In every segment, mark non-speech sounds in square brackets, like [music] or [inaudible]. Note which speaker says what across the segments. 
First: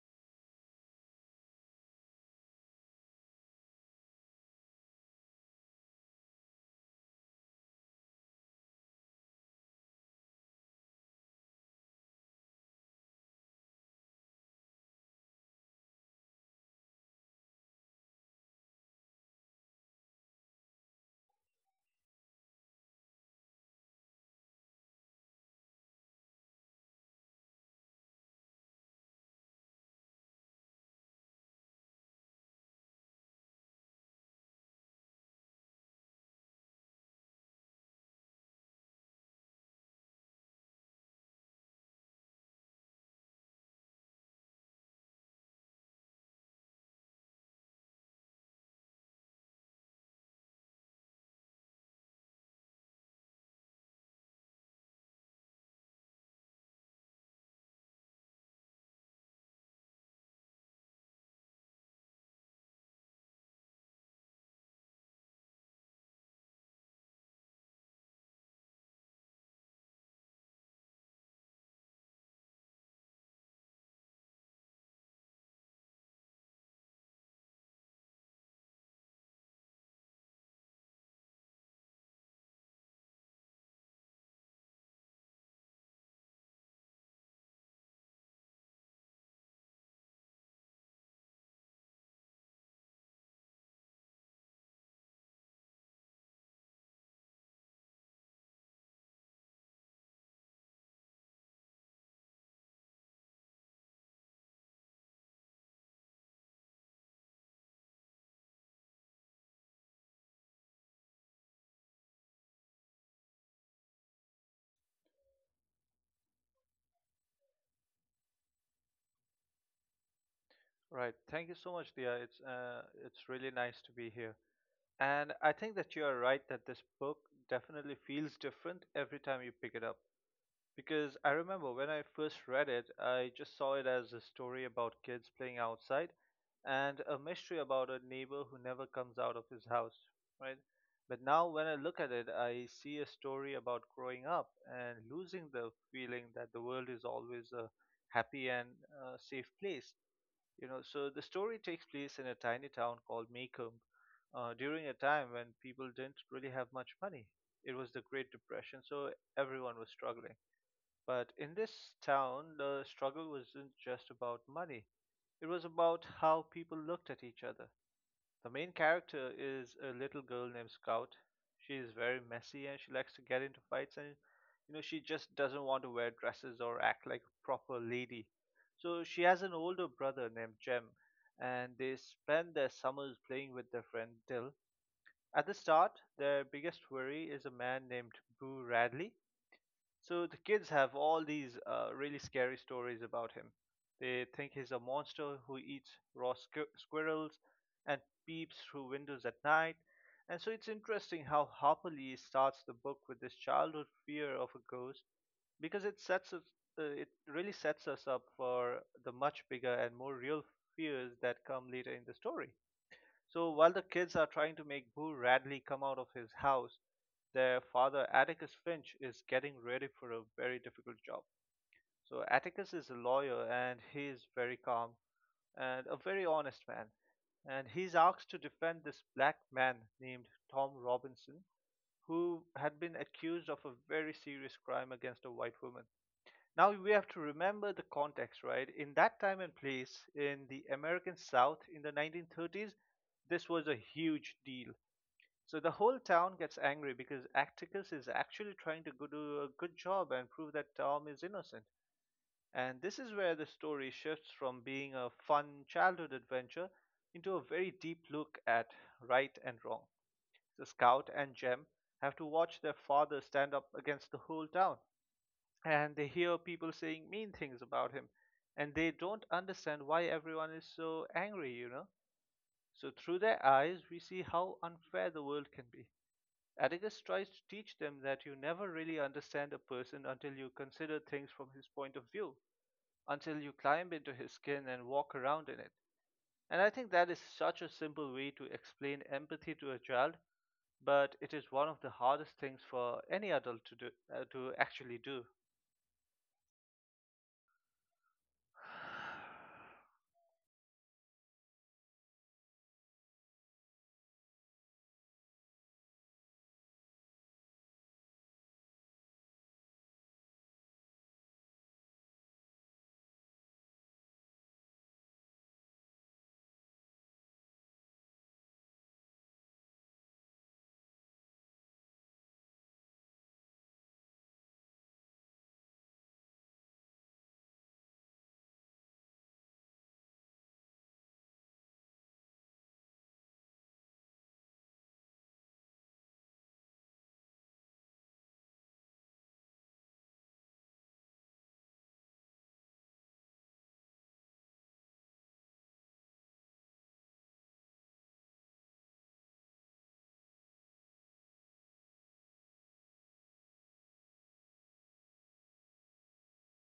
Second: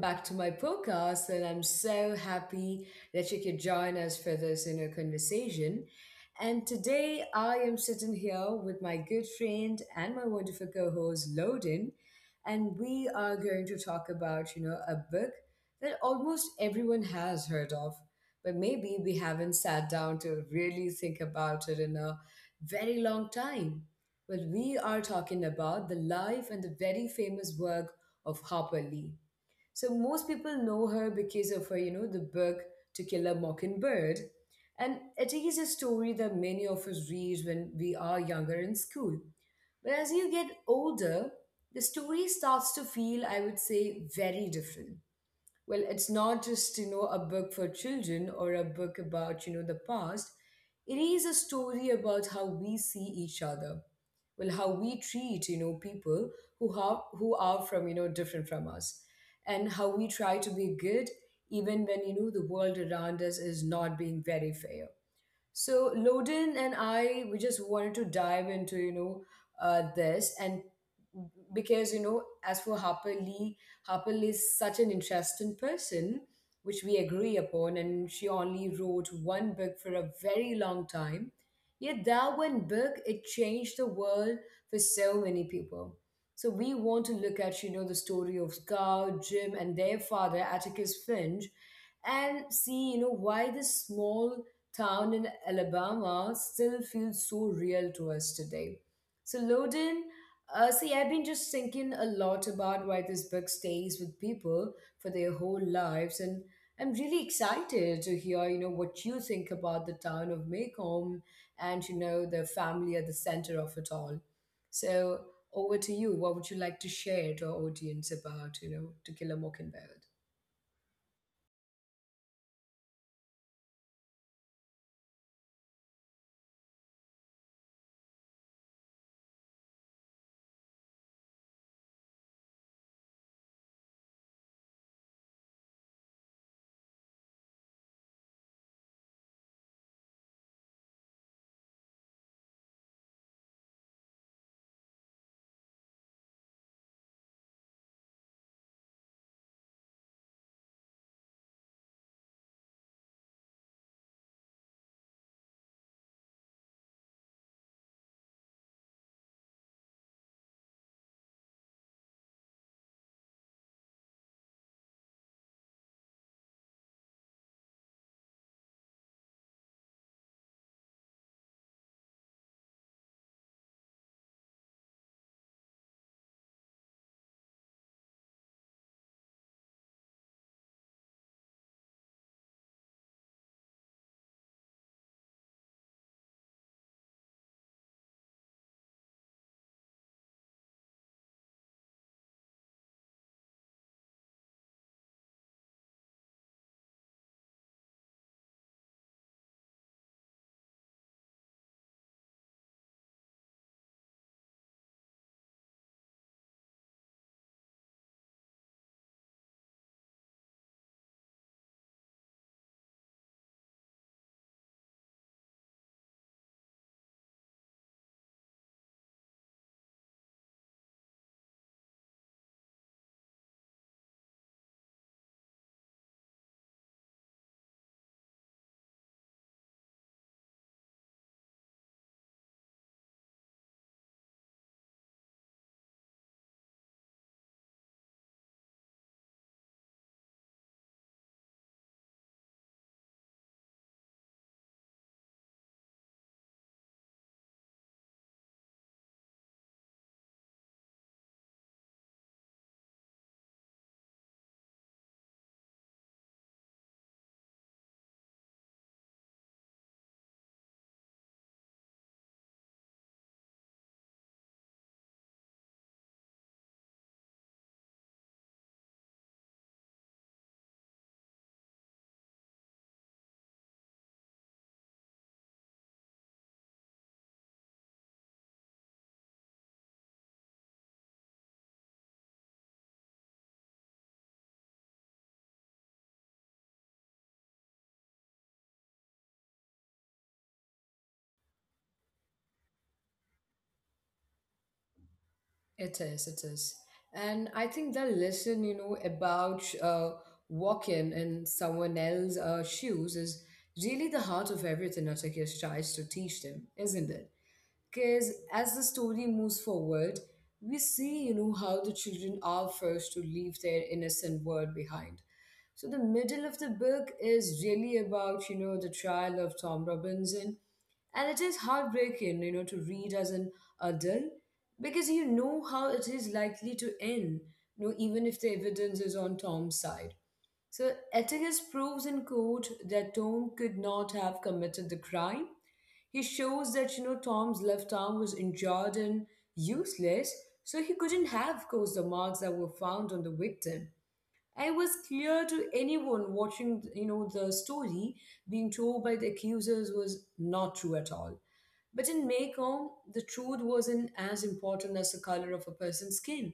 Speaker 1: back to my podcast, and I'm so happy that you could join us for this inner conversation. And today I am sitting here with my good friend and my wonderful co-host Loden, and we are going to talk about a book that almost everyone has heard of, but maybe we haven't sat down to really think about it in a very long time. Well, we are talking about the life and the very famous work of Harper Lee. So most people know her because of her, the book To Kill a Mockingbird. And it is a story that many of us read when we are younger in school. But as you get older, the story starts to feel, I would say, very different. Well, it's not just a book for children or a book about the past. It is a story about how we see each other, well, how we treat people who are from different from us, and how we try to be good even when the world around us is not being very fair. So Loden and I, we just wanted to dive into, this, and because, as for Harper Lee, Harper Lee is such an interesting person, which we agree upon, and she only wrote one book for a very long time. Yet that one book, it changed the world for so many people. So we want to look at, the story of Scout, Jim, and their father, Atticus Finch, and see, why this small town in Alabama still feels so real to us today. So, Loden, see, I've been just thinking a lot about why this book stays with people for their whole lives, and I'm really excited to hear, what you think about the town of Macomb and, the family at the center of it all. So, over to you. What would you like to share to our audience about, To Kill a Mockingbird?
Speaker 2: Right. Thank you so much, Dia. It's really nice to be here. And I think that you are right that this book definitely feels different every time you pick it up. Because I remember when I first read it, I just saw it as a story about kids playing outside and a mystery about a neighbor who never comes out of his house, right? But now when I look at it, I see a story about growing up and losing the feeling that the world is always a happy and safe place, you know, so the story takes place in a tiny town called Maycomb during a time when people didn't really have much money. It was the Great Depression, so everyone was struggling. But in this town, the struggle wasn't just about money, it was about how people looked at each other. The main character is a little girl named Scout. She is very messy and she likes to get into fights, and you know she just doesn't want to wear dresses or act like a proper lady. So she has an older brother named Jem, and they spend their summers playing with their friend Dill. At the start, their biggest worry is a man named Boo Radley, so the kids have all these really scary stories about him. They think he's a monster who eats squirrels and peeps through windows at night. And so it's interesting how Harper Lee starts the book with this childhood fear of a ghost, because it really sets us up for the much bigger and more real fears that come later in the story. So while the kids are trying to make Boo Radley come out of his house, their father Atticus Finch is getting ready for a very difficult job. So Atticus is a lawyer and he is very calm and a very honest man. And he's asked to defend this black man named Tom Robinson, who had been accused of a very serious crime against a white woman. Now we have to remember the context, right? In that time and place in the American South in the 1930s, this was a huge deal. So the whole town gets angry because Atticus is actually trying to go do a good job and prove that Tom is innocent. And this is where the story shifts from being a fun childhood adventure into a very deep look at right and wrong. So Scout and Jem have to watch their father stand up against the whole town, and they hear people saying mean things about him, and they don't understand why everyone is so angry, you know, so through their eyes we see how unfair the world can be. Atticus tries to teach them that you never really understand a person until you consider things from his point of view, until you climb into his skin and walk around in it. And I think that is such a simple way to explain empathy to a child, but it is one of the hardest things for any adult to actually do.
Speaker 1: It is, it is. And I think the lesson, you know, about
Speaker 2: [sighs]
Speaker 1: walking in someone else's shoes is really the heart of everything Atticus tries to teach them, isn't it? Because as the story moves forward, we see, how the children are forced to leave their innocent world behind. So the middle of the book is really about, the trial of Tom Robinson, and it is heartbreaking, to read as an adult, because you know how it is likely to end, even if the evidence is on Tom's side. So Atticus proves in court that Tom could not have committed the crime. He shows that, Tom's left arm was injured and useless, so he couldn't have caused the marks that were found on the victim. And it was clear to anyone watching, the story being told by the accusers was not true at all. But in Mekong, the truth wasn't as important as the color of a person's skin.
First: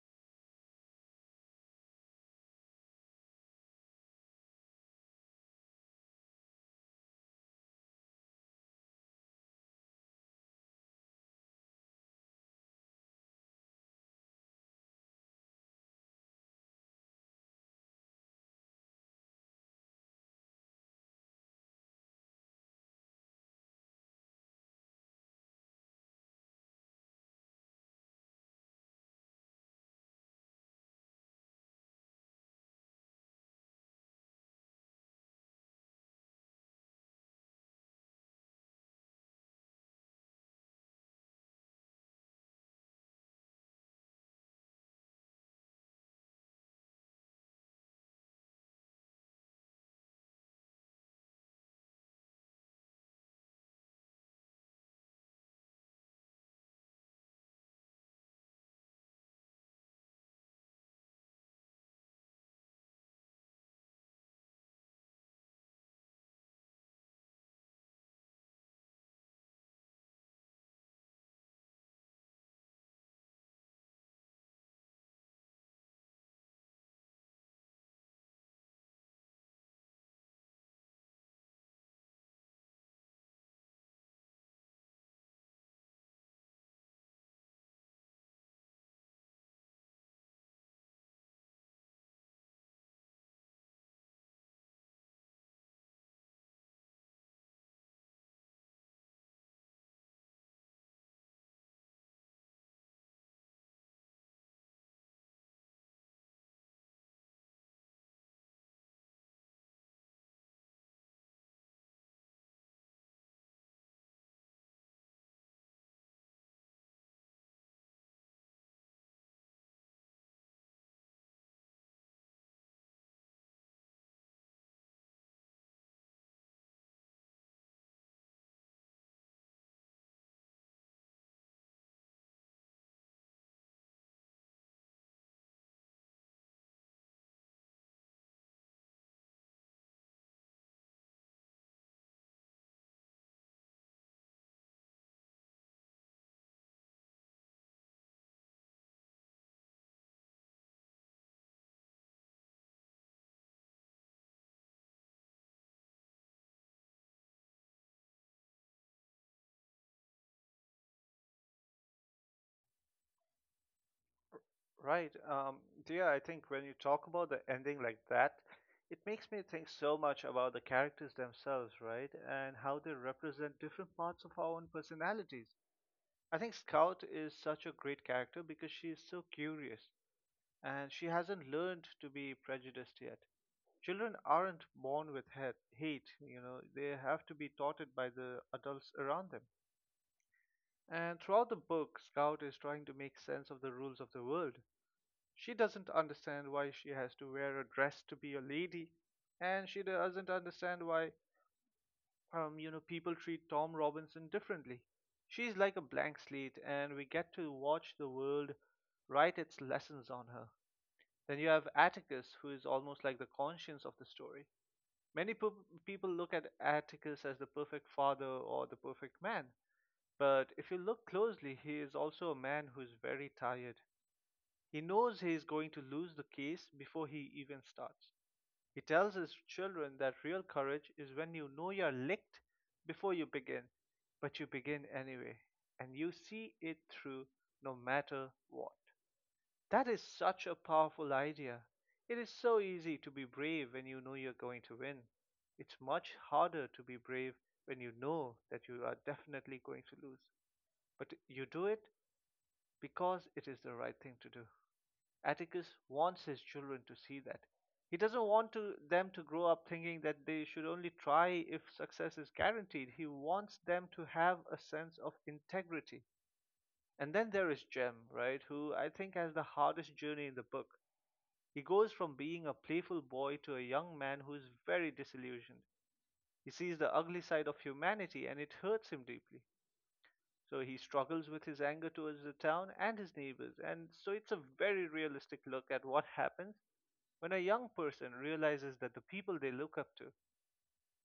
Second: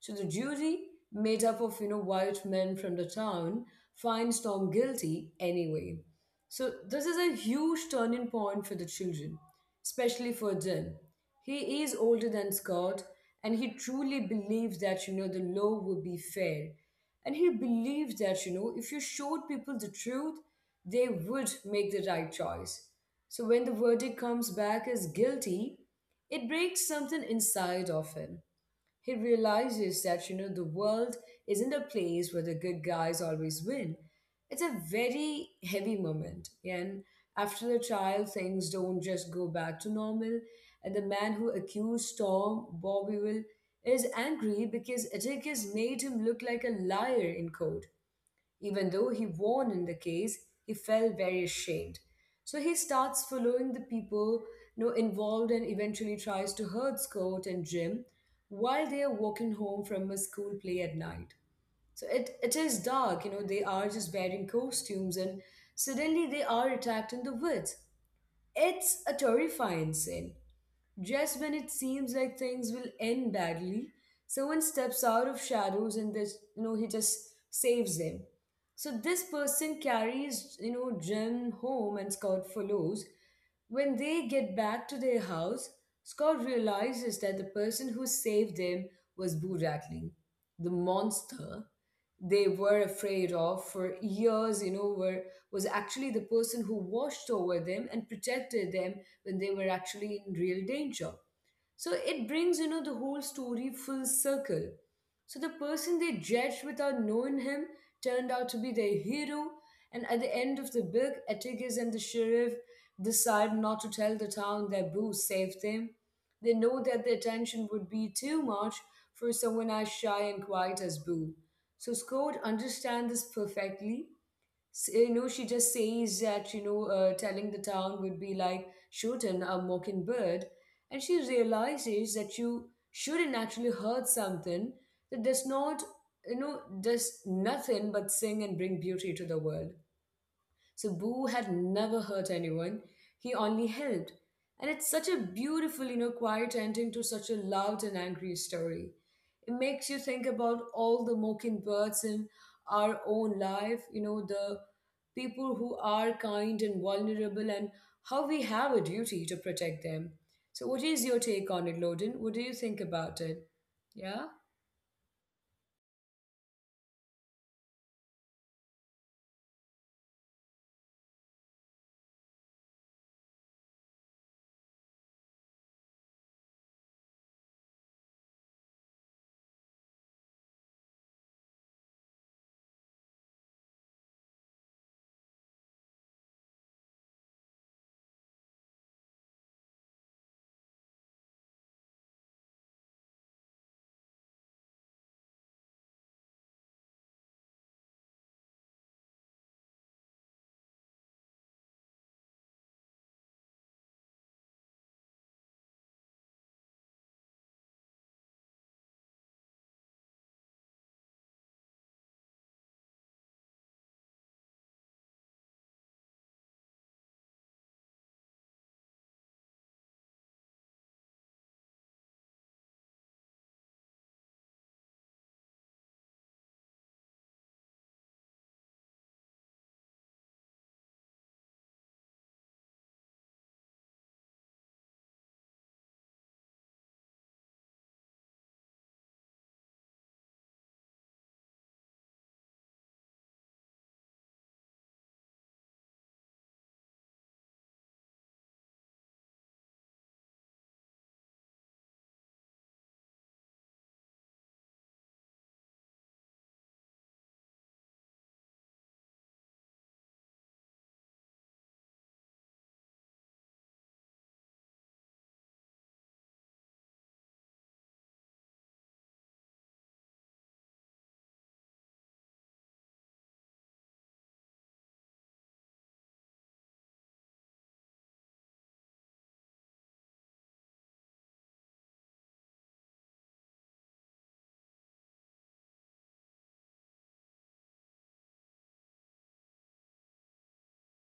Speaker 1: So the jury, made up of white men from the town, finds Tom guilty anyway. So this is a huge turning point for the children, especially for Jim. He is older than Scott, and he truly believes that the law will be fair, and he believes that if you showed people the truth, they would make the right choice. So when the verdict comes back as guilty, it breaks something inside of him. He realizes that, the world isn't a place where the good guys always win. It's a very heavy moment. And after the trial, things don't just go back to normal. And the man who accused Tom, Bobby Will, is angry because Atticus made him look like a liar in court. Even though he won in the case, he felt very ashamed. So he starts following the people involved, and eventually tries to hurt Scott and Jim while they are walking home from a school play at night. So it is dark, they are just wearing costumes and suddenly they are attacked in the woods. It's a terrifying scene. Just when it seems like things will end badly, someone steps out of shadows and he just saves them. So this person carries, Jim home, and Scott follows. When they get back to their house, Scott realizes that the person who saved them was Boo Rattling, the monster they were afraid of for years, you know, were was actually the person who watched over them and protected them when they were actually in real danger. So it brings, the whole story full circle. So the person they judged without knowing him turned out to be their hero. And at the end of the book, Atticus and the sheriff decide not to tell the town that Bruce saved them. They know that the attention would be too much for someone as shy and quiet as Boo. So Scott understand this perfectly. You know, she just says that, telling the town would be like shooting a mockingbird. And she realizes that you shouldn't actually hurt something that does not, does nothing but sing and bring beauty to the world. So Boo had never hurt anyone. He only helped. And it's such a beautiful, quiet ending to such a loud and angry story. It makes you think about all the mockingbirds in our own life, the people who are kind and vulnerable, and how we have a duty to protect them. So what is your take on it, Loden? What do you think about it? Yeah.
Speaker 2: Right. Yeah, I think when you talk about the ending like that, it makes me think so much about the characters themselves, right? And how they represent different parts of our own personalities. I think Scout is such a great character because she is so curious and she hasn't learned to be prejudiced yet. Children aren't born with hate, you know, they have to be taught it by the adults around them. And throughout the book, Scout is trying to make sense of the rules of the world. She doesn't understand why she has to wear a dress to be a lady, and she doesn't understand why, you know, people treat Tom Robinson differently. She's like a blank slate, and we get to watch the world write its lessons on her. Then you have Atticus, who is almost like the conscience of the story. Many po- people look at Atticus as the perfect father or the perfect man, but if you look closely, he is also a man who's very tired. He knows he is going to lose the case before he even starts. He tells his children that real courage is when you know you're licked before you begin, but you begin anyway, and you see it through no matter what. That is such a powerful idea. It is so easy to be brave when you know you're going to win. It's much harder to be brave when you know that you are definitely going to lose. But you do it because it is the right thing to do. Atticus wants his children to see that. He doesn't want them to grow up thinking that they should only try if success is guaranteed. He wants them to have a sense of integrity. And then there is Jem, right, who I think has the hardest journey in the book. He goes from being a playful boy to a young man who is very disillusioned. He sees the ugly side of humanity and it hurts him deeply. So he struggles with his anger towards the town and his neighbors. And so it's a very realistic look at what happens when a young person realizes that the people they look up to,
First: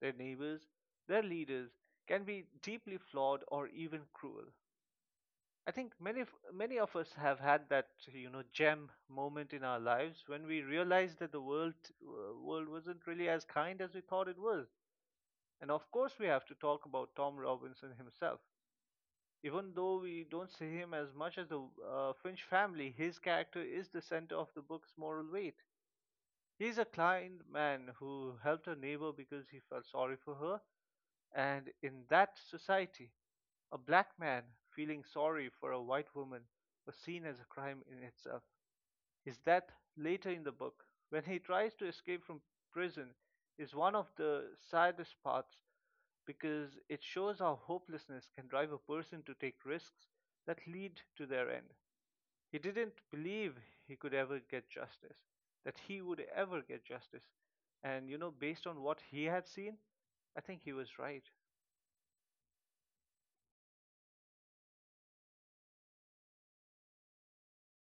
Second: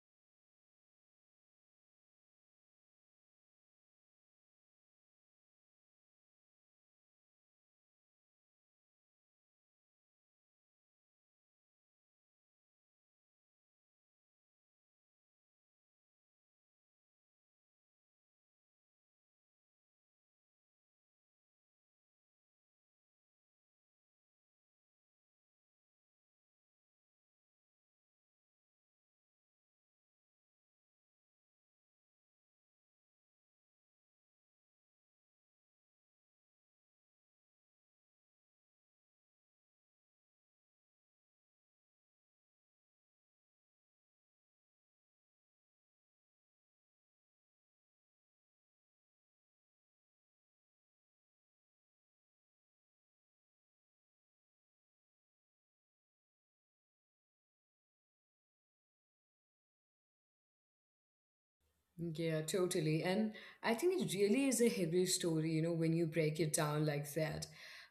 Speaker 2: their neighbors, their leaders, can be deeply flawed or even cruel. I think many of us have had that, you know, gem moment in our lives when we realized that the world wasn't really as kind as we thought it was. And of course, we have to talk about Tom Robinson himself. Even though we don't see him as much as the Finch family, his character is the center of the book's moral weight. He's a kind man who helped a neighbor because he felt sorry for her. And in that society, a black man feeling sorry for a white woman was seen as a crime in itself. His death later in the book, when he tries to escape from prison, is one of the saddest parts because it shows how hopelessness can drive a person to take risks that lead to their end. He didn't believe he could ever get justice, that he would ever get justice. And, you know, based on what he had seen, I think he was right.
Speaker 1: Yeah, totally. And I think it really is a heavy story, when you break it down like that.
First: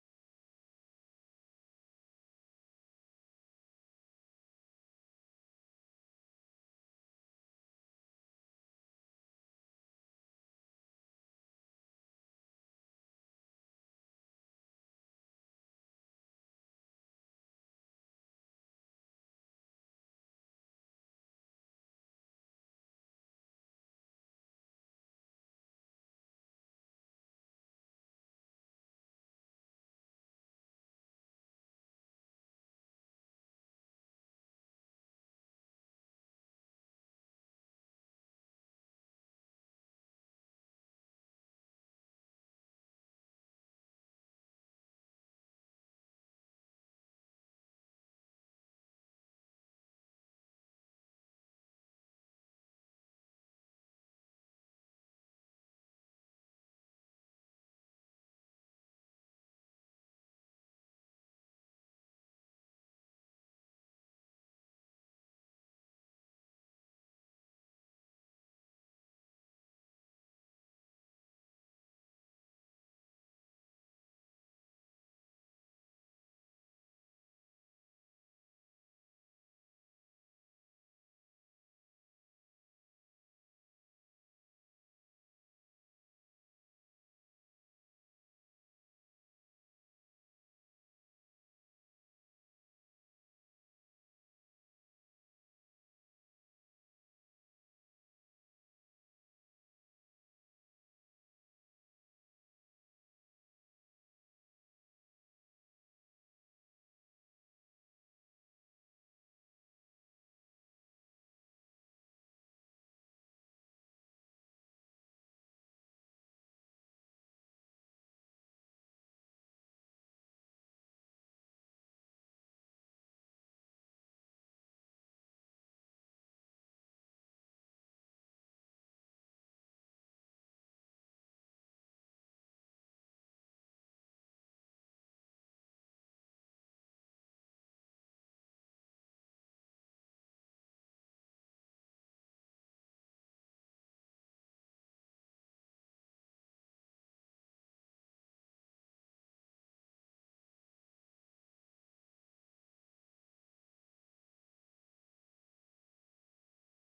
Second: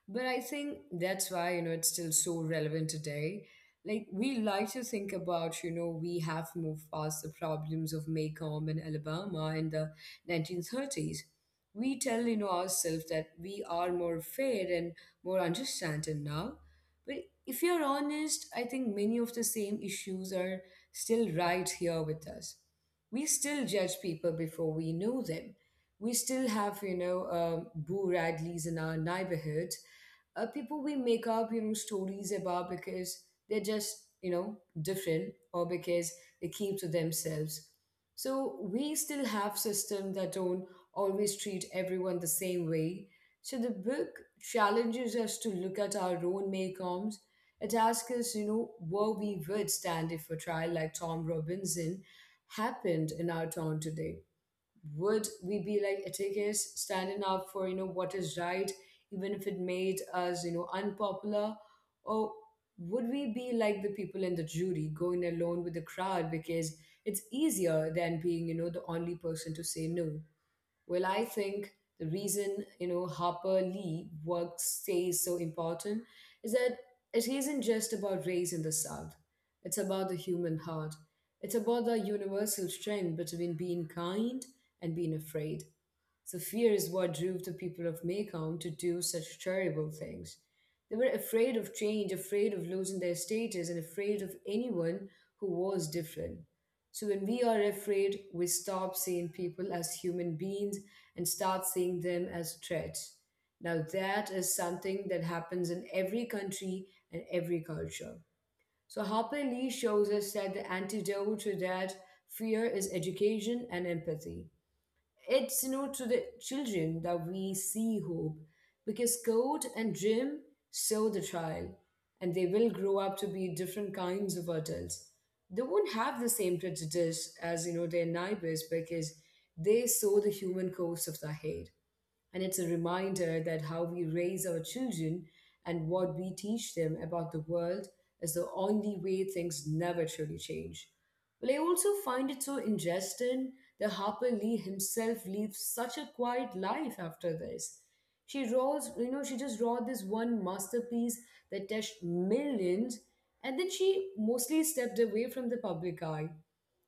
Speaker 1: But I think that's why, it's still so relevant today. Like, we like to think about, we have moved past the problems of Maycomb and Alabama in the 1930s. We tell, ourselves that we are more fair and more understanding now. But if you're honest, I think many of the same issues are still right here with us. We still judge people before we know them. We still have, Boo Radleys in our neighborhood, people we make up, stories about because they're just, different, or because they keep to themselves. So we still have systems that don't always treat everyone the same way. So the book challenges us to look at our own make Maycoms. It asks us, where we would stand if a trial like Tom Robinson happened in our town today. Would we be like Atticus, standing up for what is right, even if it made us unpopular? Or would we be like the people in the jury going alone with the crowd because it's easier than being the only person to say no? Well, I think the reason, Harper Lee work stays so important is that it isn't just about race in the South. It's about the human heart. It's about the universal strength between being kind and being afraid. So fear is what drove the people of Mekong to do such terrible things. They were afraid of change, afraid of losing their status, and afraid of anyone who was different. So when we are afraid, we stop seeing people as human beings and start seeing them as threats. Now that is something that happens in every country and every culture. So Harper Lee shows us that the antidote to that fear is education and empathy. It's to the children that we see hope, because Code and Jim saw the child and they will grow up to be different kinds of adults. They won't have the same prejudice as their neighbors, because they saw the human course of the head. And it's a reminder that how we raise our children and what we teach them about the world is the only way things never truly change. Well, I also find it so interesting that Harper Lee himself lives such a quiet life after this. She rolls, you know, she just wrote this one masterpiece that touched millions, and then she mostly stepped away from the public eye.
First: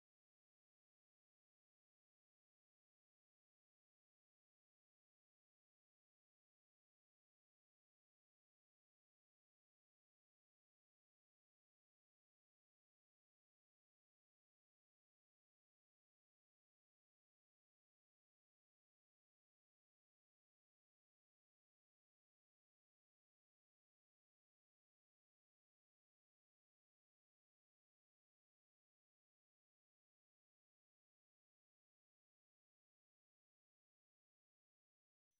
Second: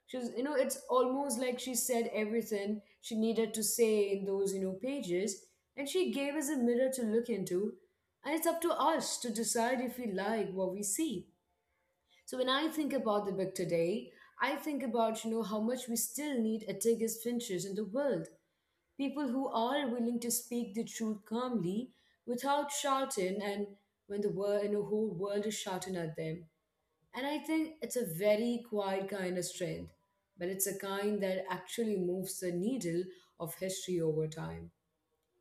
Speaker 1: She's, it's almost like she said everything she needed to say in those, pages, and she gave us a mirror to look into. And it's up to us to decide if we like what we see. So when I think about the book today, I think about, how much we still need Atticus Finches in the world. People who are willing to speak the truth calmly without shouting and when the world, whole world is shouting at them. And I think it's a very quiet kind of strength, but it's a kind that actually moves the needle of history over time.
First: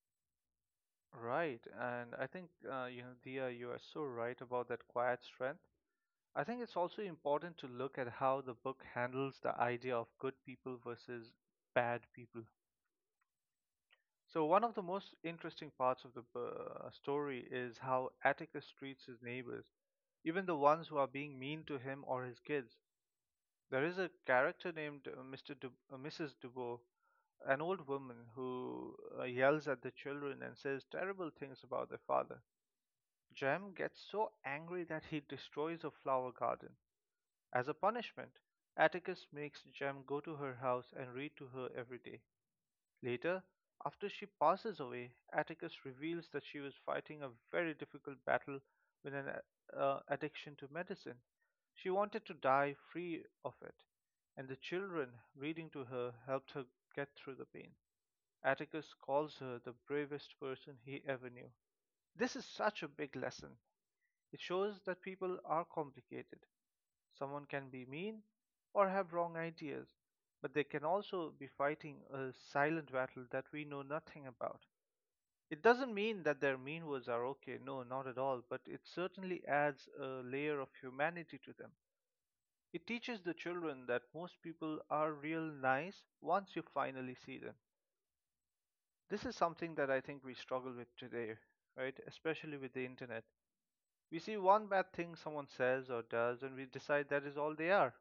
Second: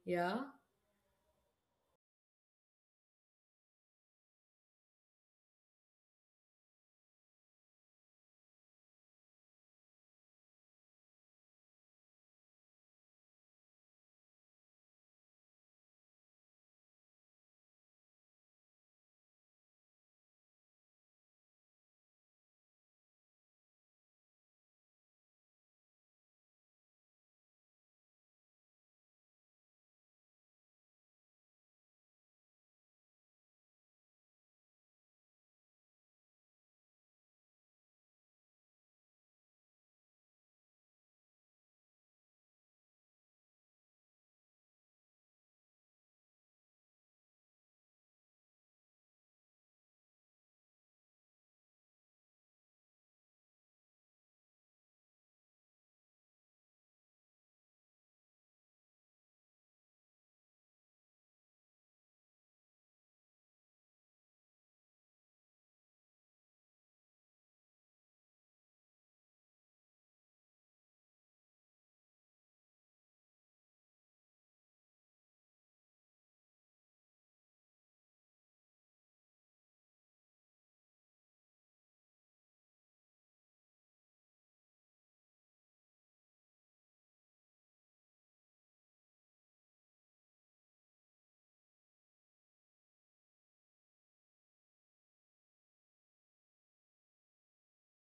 Speaker 1: Yeah?
Speaker 2: Right, and I think you know, Dia, you are so right about that quiet strength. I think it's also important to look at how the book handles the idea of good people versus bad people. So one of the most interesting parts of the story is how Atticus treats his neighbors, even the ones who are being mean to him or his kids. There is a character named Mrs. Dubois, an old woman who yells at the children and says terrible things about their father. Jem gets so angry that he destroys a flower garden. As a punishment, Atticus makes Jem go to her house and read to her every day. Later, after she passes away, Atticus reveals that she was fighting a very difficult battle with an addiction to medicine. She wanted to die free of it, and the children reading to her helped her get through the pain. Atticus calls her the bravest person he ever knew. This is such a big lesson. It shows that people are complicated. Someone can be mean or have wrong ideas, but they can also be fighting a silent battle that we know nothing about. It doesn't mean that their mean words are okay, no, not at all, but it certainly adds a layer of humanity to them. It teaches the children that most people are real nice once you finally see them. This is something that I think we struggle with today, right? Especially with the internet. We see one bad thing someone says or does, and we decide that is all they are.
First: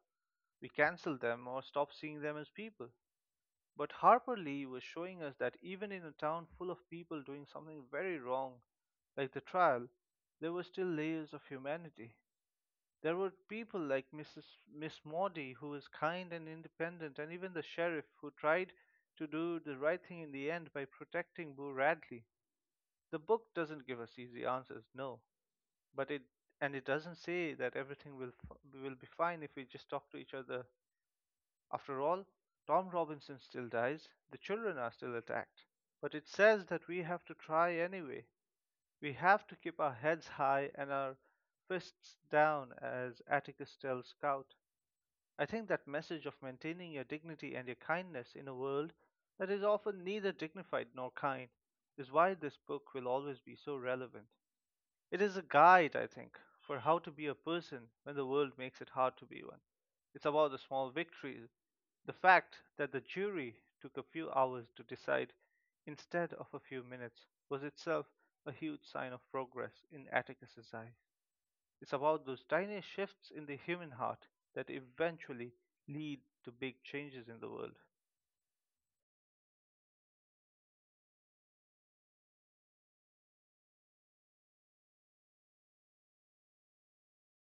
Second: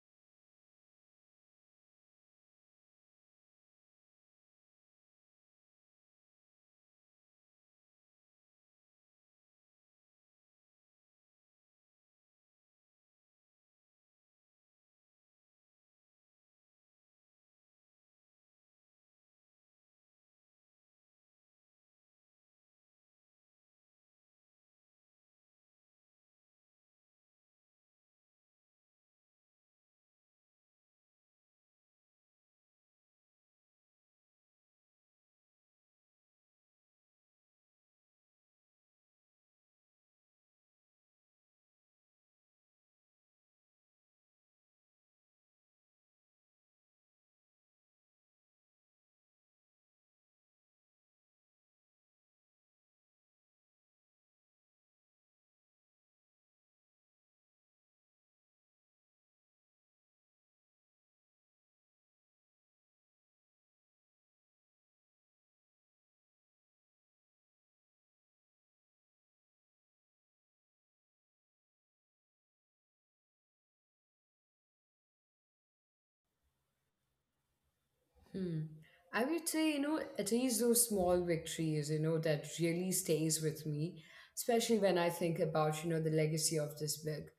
Speaker 2: We cancel them or stop seeing them as people. But Harper Lee was showing us that even in a town full of people doing something very wrong, like the trial, there were still layers of humanity. There were people like Mrs. Miss Maudie, who was kind and independent, and even the sheriff, who tried to do the right thing in the end by protecting Boo Radley. The book doesn't give us easy answers, no, but it and it doesn't say that everything will be fine if we just talk to each other. After all, Tom Robinson still dies, the children are still attacked. But it says that we have to try anyway. We have to keep our heads high and our fists down, as Atticus tells Scout. I think that message of maintaining your dignity and your kindness in a world that is often neither dignified nor kind is why this book will always be so relevant. It is a guide, I think, for how to be a person when the world makes it hard to be one. It's about the small victories. The fact that the jury took a few hours to decide instead of a few minutes was itself a huge sign of progress in Atticus's eyes. It's about those tiny shifts in the human heart that eventually lead to big changes in the world.
Speaker 1: Hmm. I would say, it is those small victories, that really stays with me, especially when I think about, the legacy of this book.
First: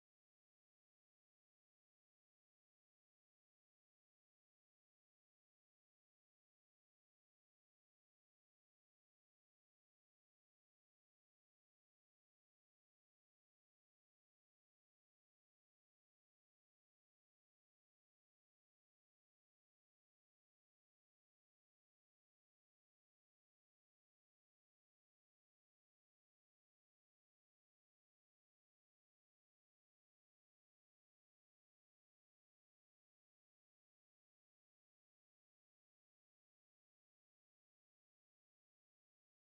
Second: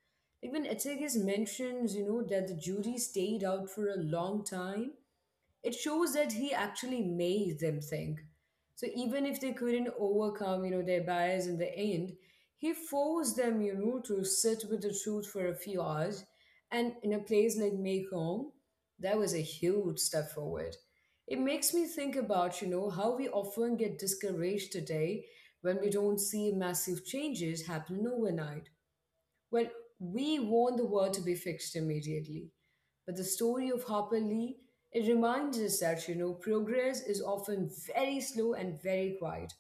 Speaker 1: Like when Etzegis mentions, that the jury stayed out for a long time, it shows that he actually made them think. So even if they couldn't overcome, their bias in the end, he forced them, to sit with the truth for a few hours. And in a place like Mekong, that was a huge step forward. It makes me think about, how we often get discouraged today when we don't see massive changes happening overnight. Well, we want the world to be fixed immediately. But the story of Harper Lee, it reminds us that, progress is often very slow and very quiet.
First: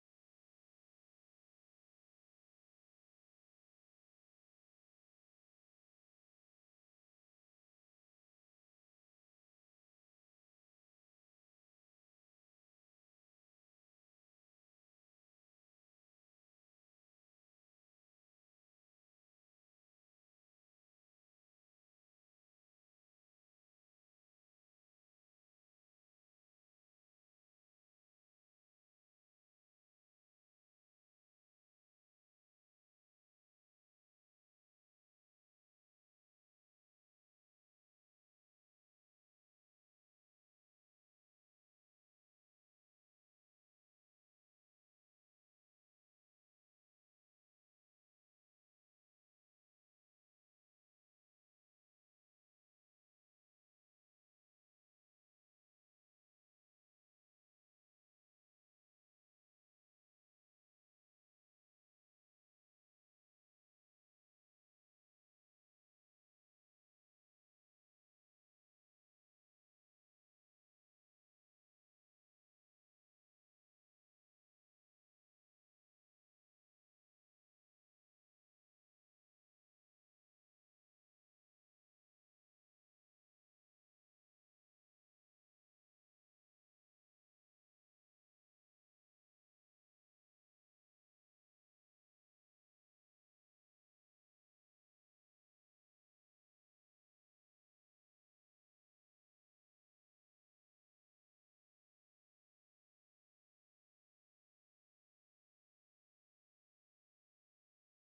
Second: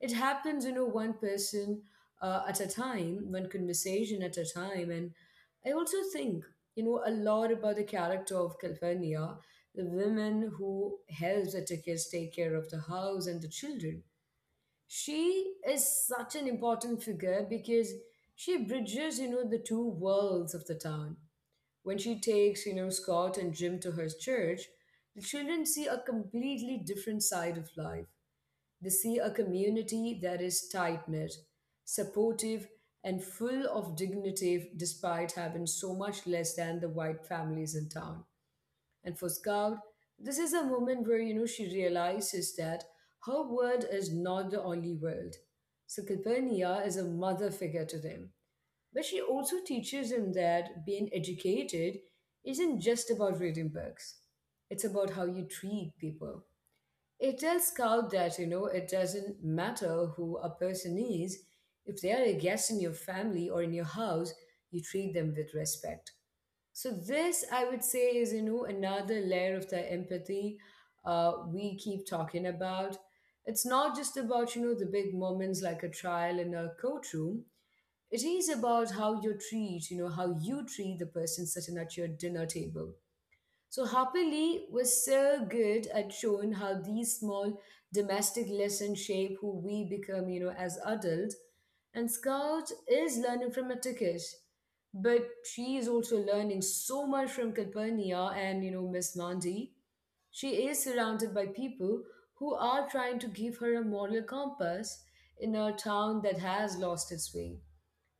Speaker 1: It happens, one person at a time, one conversation at a time. And I also think, a lot about the character of Calpurnia, the woman who helps the tickets take care of the house and the children. She is such an important figure because she bridges, the two worlds of the town. When she takes, Scott and Jim to her church, the children see a completely different side of life. They see a community that is tight-knit, supportive, and full of dignity despite having so much less than the white families in town. And for Scout, this is a moment where, she realizes that her world is not the only world. So Calpurnia is a mother figure to them. But she also teaches them that being educated isn't just about reading books. It's about how you treat people. It tells Scout that, it doesn't matter who a person is, if they are a guest in your family or in your house, you treat them with respect. So this, I would say, is, another layer of the empathy we keep talking about. It's not just about, the big moments like a trial in a courtroom. It is about how you treat, how you treat the person sitting at your dinner table. So Happily was so good at showing how these small domestic lessons shape who we become, as adults. And Scout is learning from Atticus, but she is also learning so much from Calpurnia and, Miss Mandy. She is surrounded by people who are trying to give her a moral compass in a town that has lost its way.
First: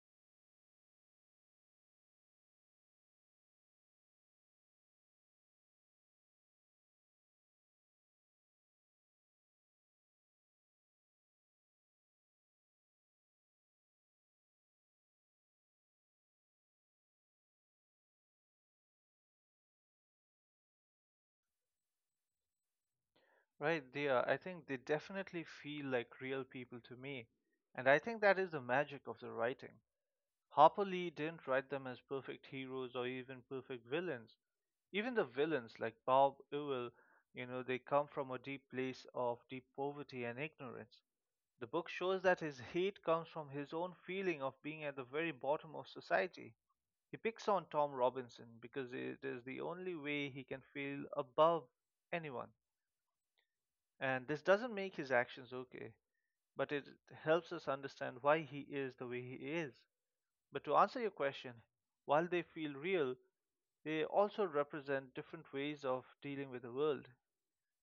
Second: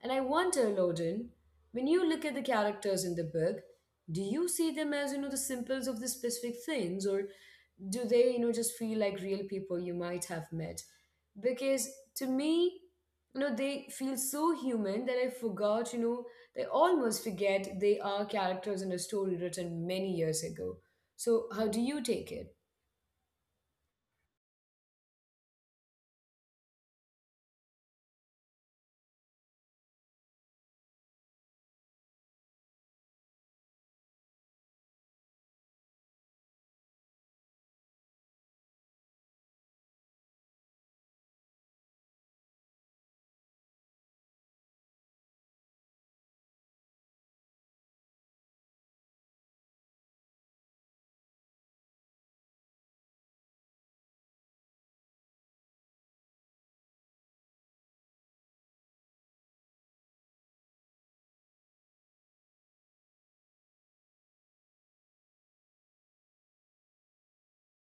Speaker 1: And I wonder, Loden, when you look at the characters in the book, do you see them as, the symbols of the specific things, or do they, just feel like real people you might have met? Because to me, they feel so human that I forgot, they almost forget they are characters in a story written many years ago. So how do you take it?
Speaker 2: Right, they I think they definitely feel like real people to me. And I think that is the magic of the writing. Harper Lee didn't write them as perfect heroes or even perfect villains. Even the villains, like Bob Ewell, they come from a deep place of deep poverty and ignorance. The book shows that his hate comes from his own feeling of being at the very bottom of society. He picks on Tom Robinson because it is the only way he can feel above anyone. And this doesn't make his actions okay, but it helps us understand why he is the way he is. But to answer your question, while they feel real, they also represent different ways of dealing with the world.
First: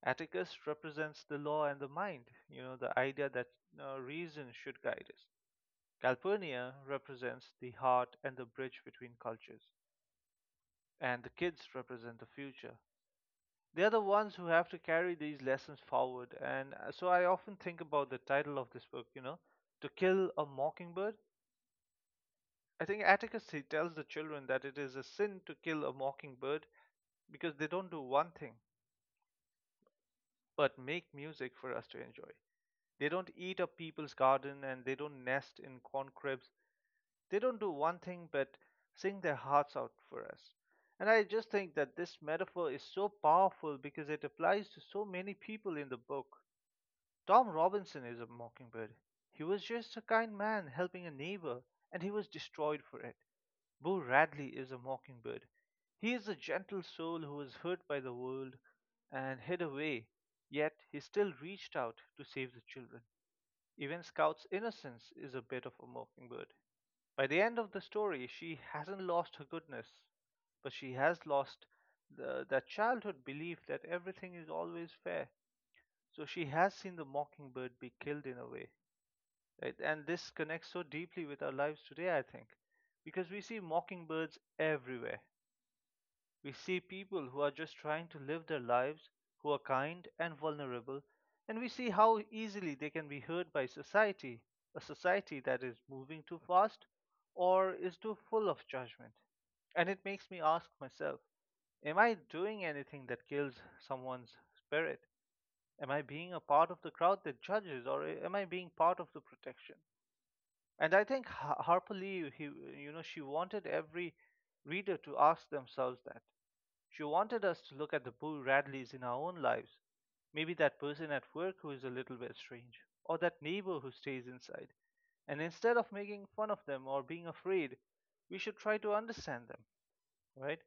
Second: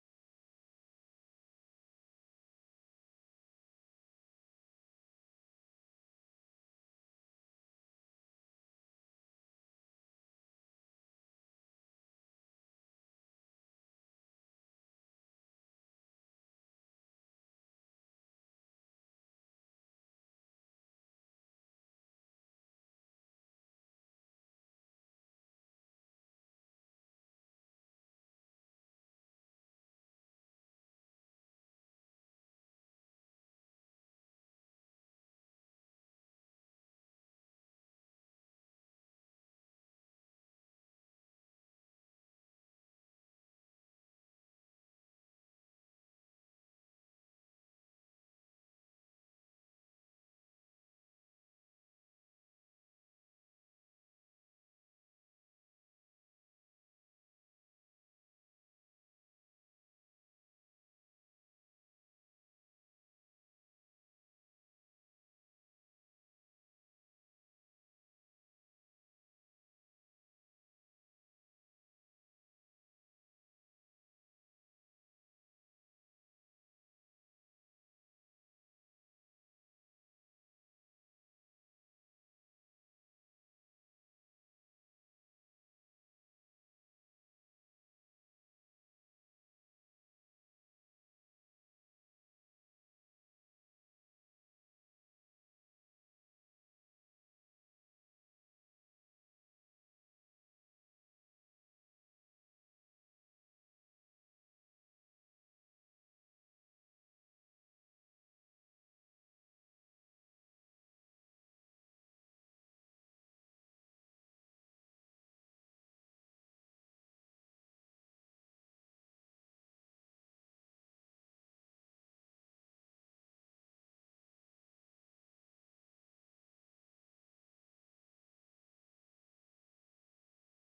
Speaker 2: Atticus represents the law and the mind, you know, the idea that reason should guide us. Calpurnia represents the heart and the bridge between cultures. And the kids represent the future. They are the ones who have to carry these lessons forward. And so I often think about the title of this book, you know, To Kill a Mockingbird. I think Atticus, he tells the children that it is a sin to kill a mockingbird because they don't do one thing but make music for us to enjoy. They don't eat up people's garden and they don't nest in corn cribs. They don't do one thing but sing their hearts out for us. And I just think that this metaphor is so powerful because it applies to so many people in the book. Tom Robinson is a mockingbird. He was just a kind man helping a neighbor, and he was destroyed for it. Beau Radley is a mockingbird. He is a gentle soul who was hurt by the world and hid away, yet he still reached out to save the children. Even Scout's innocence is a bit of a mockingbird. By the end of the story, she hasn't lost her goodness, but she has lost that childhood belief that everything is always fair. So she has seen the mockingbird be killed in a way, right? And this connects so deeply with our lives today, I think, because we see mockingbirds everywhere. We see people who are just trying to live their lives, who are kind and vulnerable, and we see how easily they can be hurt by society, a society that is moving too fast or is too full of judgment. And it makes me ask myself, am I doing anything that kills someone's spirit? Am I being a part of the crowd that judges, or am I being part of the protection? And I think Harper Lee, you know, she wanted every reader to ask themselves that. She wanted us to look at the Boo Radleys in our own lives. Maybe that person at work who is a little bit strange, or that neighbor who stays inside, and instead of making fun of them or being afraid, we should try to understand them, right?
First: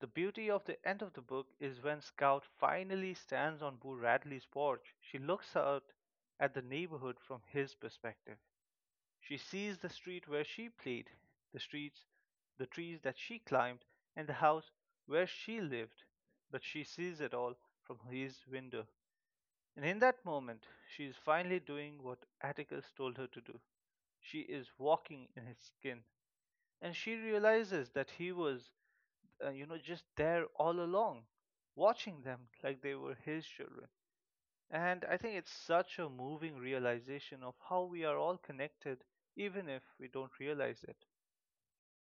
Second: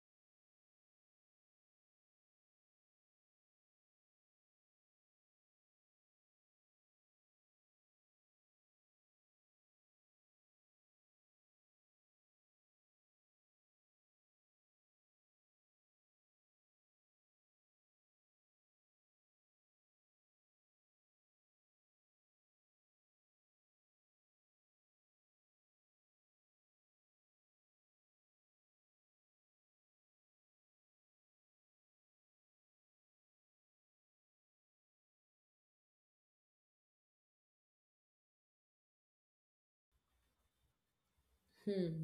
Speaker 2: The beauty of the end of the book is when Scout finally stands on Boo Radley's porch, she looks out at the neighborhood from his perspective. She sees the street where she played, the streets, the trees that she climbed, and the house where she lived, but she sees it all from his window. And in that moment she is finally doing what Atticus told her to do. She is walking in his skin. And she realizes that he was, just there all along, watching them like they were his children. And I think it's such a moving realization of how we are all connected, even if we don't realize it.
Speaker 1: Hmm.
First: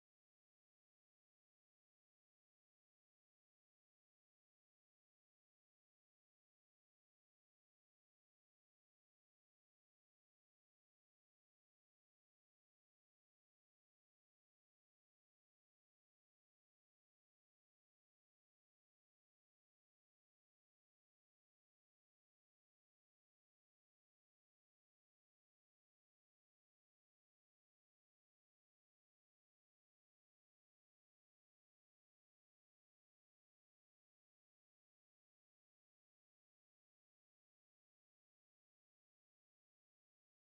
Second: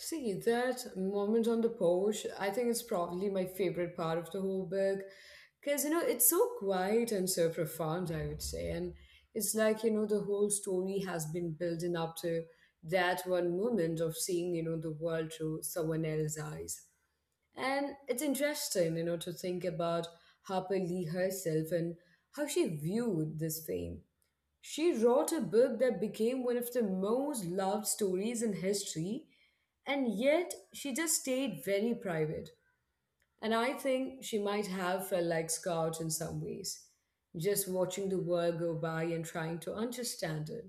Speaker 1: See, that moment on the porch, I think it's probably my favorite part of the whole book. Because, it's so quiet and so profound, I would say. And it's like, the whole story has been building up to that one moment of seeing, the world through someone else's eyes. And it's interesting, to think about Harper Lee herself and how she viewed this fame. She wrote a book that became one of the most loved stories in history, and yet she just stayed very private. And I think she might have felt like Scout in some ways, just watching the world go by and trying to understand it.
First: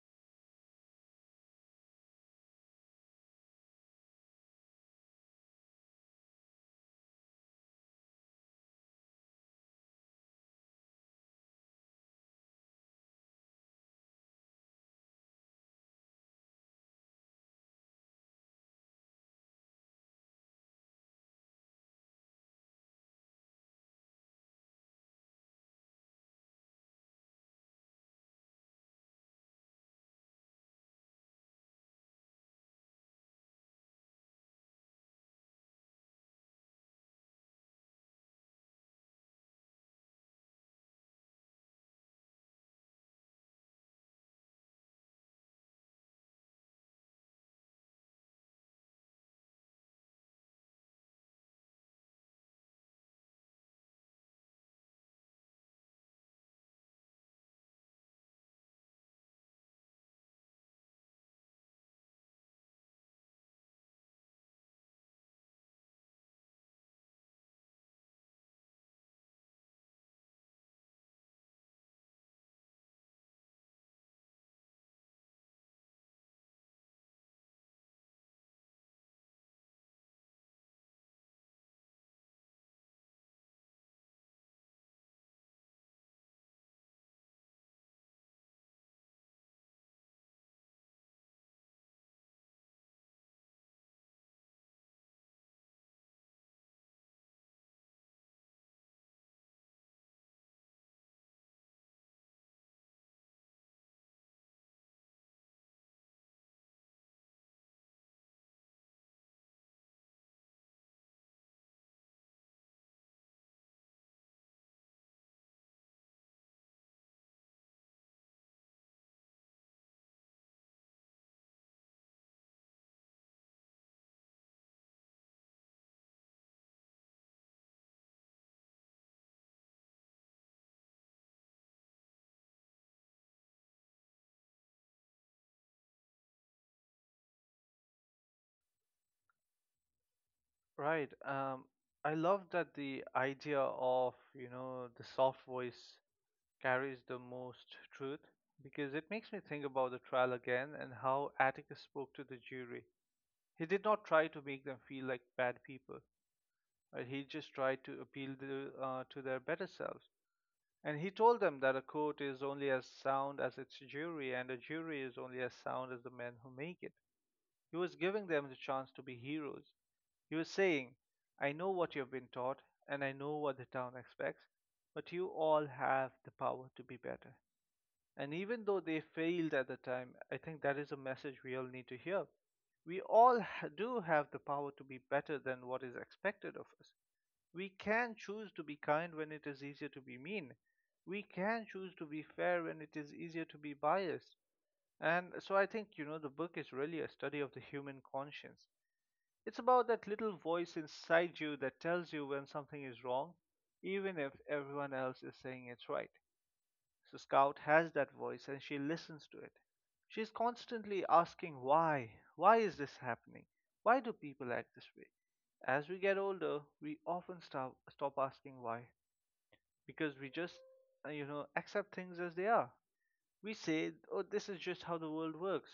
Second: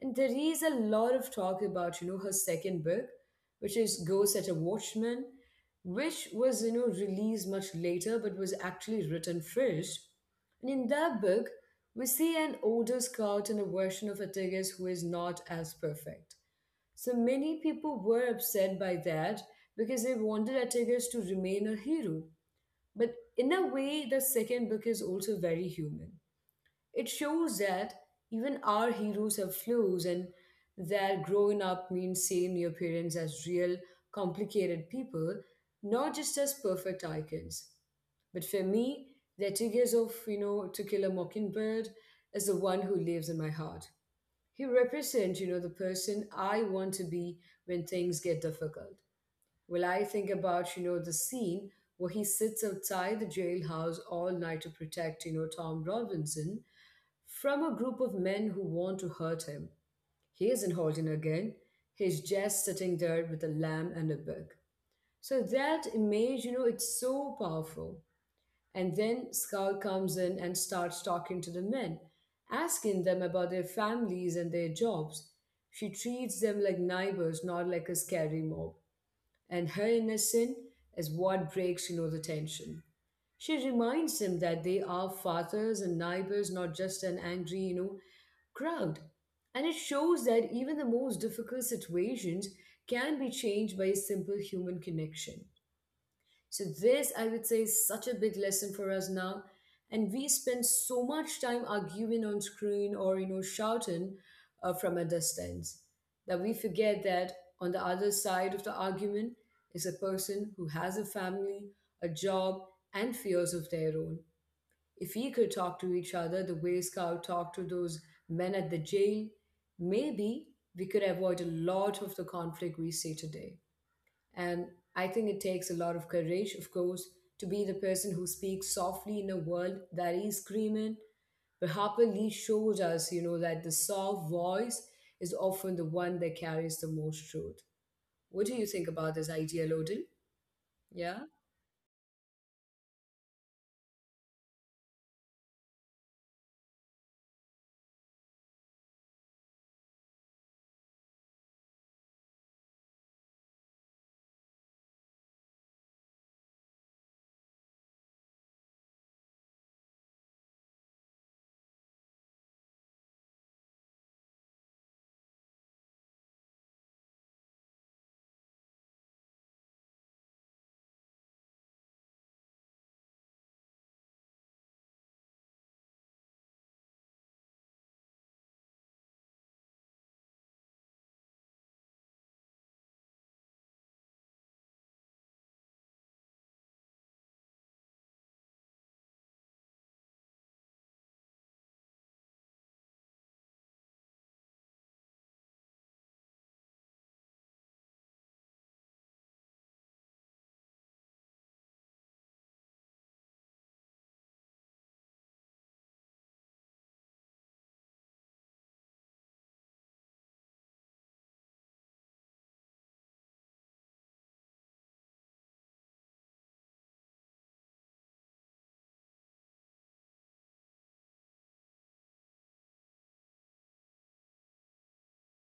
Speaker 1: And there is a lot of talk about, her second book, which is Ghost at a Watchman, which was, released much later but was actually written first. And in that book, we see an older Scout and a version of Atticus who is not as perfect. So many people were upset by that because they wanted Atticus to remain a hero. But in a way, the second book is also very human. It shows that even our heroes have flaws and that growing up means seeing your parents as real, complicated people, not just as perfect icons. But for me, the Tigers of, To Kill a Mockingbird is the one who lives in my heart. He represents, the person I want to be when things get difficult. Well, I think about, the scene where he sits outside the jailhouse all night to protect, Tom Robinson from a group of men who want to hurt him. He isn't holding a gun. He's just sitting there with a lamb and a bug. So that image, it's so powerful. And then Skull comes in and starts talking to the men, asking them about their families and their jobs. She treats them like neighbors, not like a scary mob. And her innocence is what breaks, the tension. She reminds him that they are fathers and neighbors, not just an angry, crowd. And it shows that even the most difficult situations can be changed by a simple human connection. So, this I would say is such a big lesson for us now. And we spend so much time arguing on screen or, shouting from a distance, that we forget that on the other side of the argument is a person who has a family, a job, and fears of their own. If we could talk to each other the way Scout talked to those men at the jail, maybe we could avoid a lot of the conflict we see today. And I think it takes a lot of courage, of course, to be the person who speaks softly in a world that is screaming. But Harper Lee showed us, that the soft voice is often the one that carries the most truth. What do you think about this idea, Loden?
Speaker 2: Right.
Speaker 1: Yeah?
Speaker 2: I love that the idea of, you know, the soft voice carries the most truth, because it makes me think about the trial again and how Atticus spoke to the jury. He did not try to make them feel like bad people, right? He just tried to appeal to their better selves. And he told them that a court is only as sound as its jury, and a jury is only as sound as the men who make it. He was giving them the chance to be heroes. He was saying, I know what you've been taught, and I know what the town expects, but you all have the power to be better. And even though they failed at the time, I think that is a message we all need to hear. We all do have the power to be better than what is expected of us. We can choose to be kind when it is easier to be mean. We can choose to be fair when it is easier to be biased. And so I think, you know, the book is really a study of the human conscience. It's about that little voice inside you that tells you when something is wrong, even if everyone else is saying it's right. So Scout has that voice and she listens to it. She's constantly asking why. Why is this happening? Why do people act this way? As we get older, we often stop asking why, because we just, you know, accept things as they are. We say, oh, this is just how the world works.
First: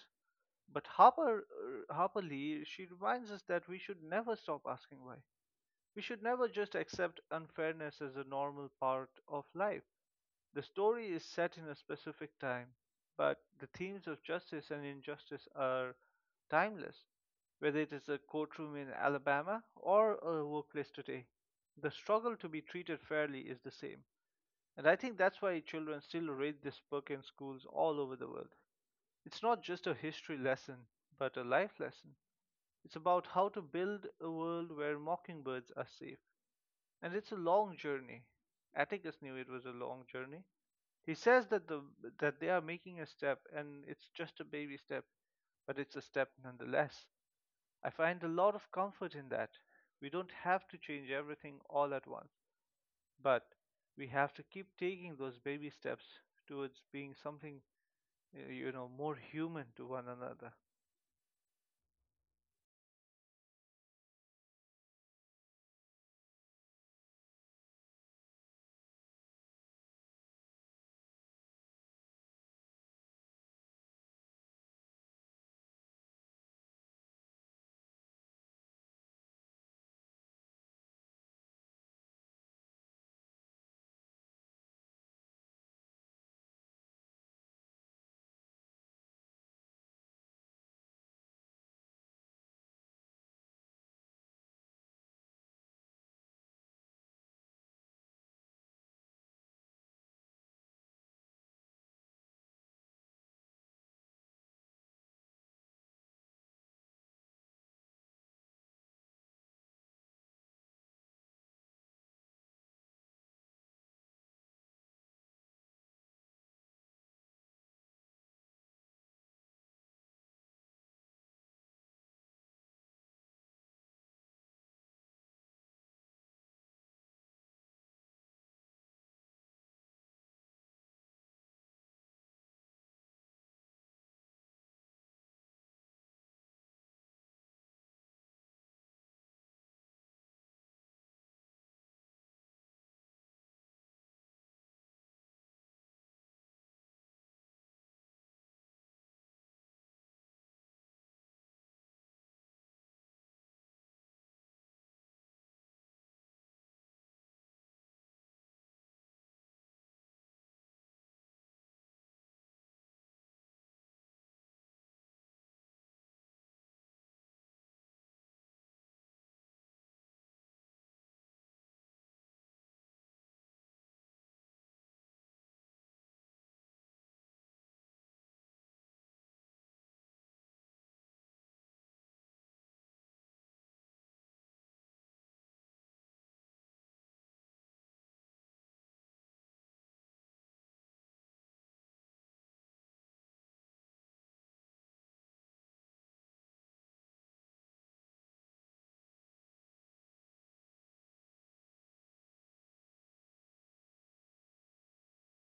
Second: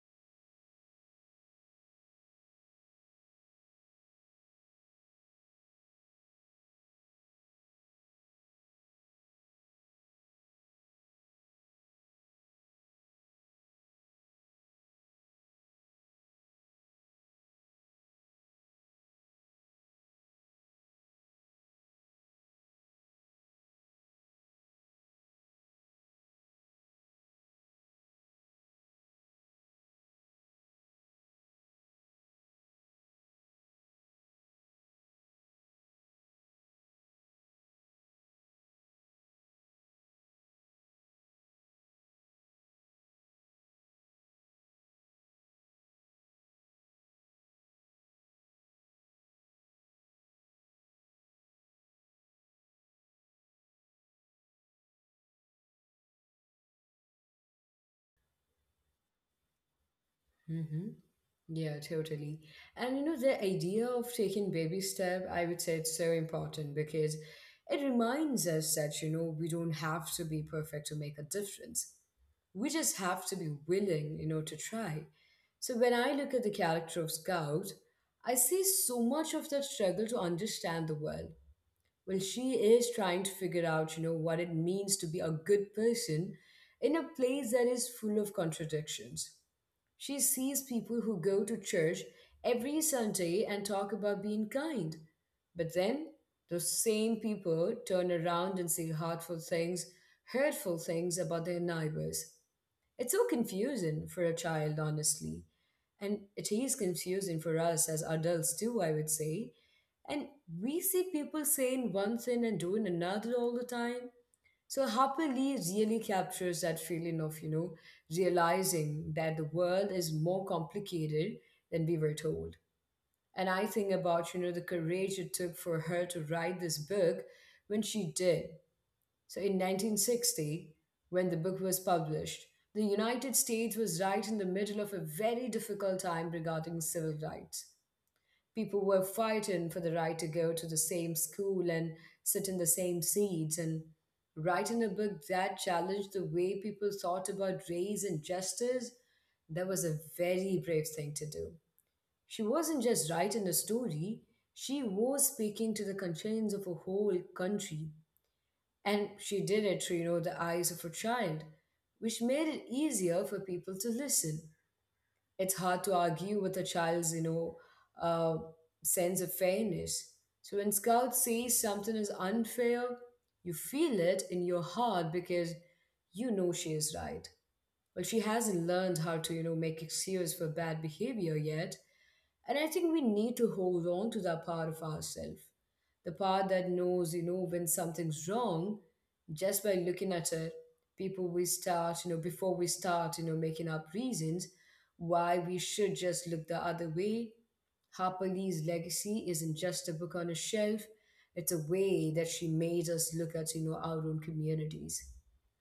Speaker 2: But Harper Lee, she reminds us that we should never stop asking why. We should never just accept unfairness as a normal part of life. The story is set in a specific time, but the themes of justice and injustice are timeless. Whether it is a courtroom in Alabama or a workplace today, the struggle to be treated fairly is the same. And I think that's why children still read this book in schools all over the world. It's not just a history lesson, but a life lesson. It's about how to build a world where mockingbirds are safe, and it's a long journey. Atticus knew it was a long journey. He says that the that they are making a step, and it's just a baby step, but it's a step nonetheless. I find a lot of comfort in that. We don't have to change everything all at once, but we have to keep taking those baby steps towards being something you know, more human to one another.
Speaker 1: Mm-hmm. Yeah, totally. And you know, the idea of taking baby step, I would say it's so important because it reminds us that, we don't have to be perfect to make a difference. We just have to be willing, to try. So when I look at the character of Scout, I see so much of that struggle to understand the world. Well, she is trying to figure out, what it means to be a good person in a place that is full of contradictions. She sees people who go to church every Sunday and talk about being kind. But then those same people turn around and say hurtful things about their neighbors. It's so confusing for a child, honestly. And it is confusing for us as adults, too, I would say. And we see people saying one thing and doing another all the time. So Happily really captures that feeling of, realizing that the world is more complicated than we were told. And I think about, the courage it took for her to write this book when she did. So in 1960, when the book was published, the United States was right in the middle of a very difficult time regarding civil rights. People were fighting for the right to go to the same school and sit in the same seats and writing a book that challenged the way people thought about race and justice, that was a very brave thing to do. She wasn't just writing a story, she was speaking to the concerns of a whole country, and she did it through, the eyes of her child, which made it easier for people to listen. It's hard to argue with a child's, uh, sense of fairness. So when Scout say something is unfair, you feel it in your heart because you know she is right. Well, she hasn't learned how to, make excuses for bad behavior yet, and I think we need to hold on to that part of ourselves, the part that knows, when something's wrong, just by looking at it. People, we start, you know, before we start, you know, making up reasons why we should just look the other way. Harper Lee's legacy isn't just a book on a shelf, it's a way that she made us look at, our own communities.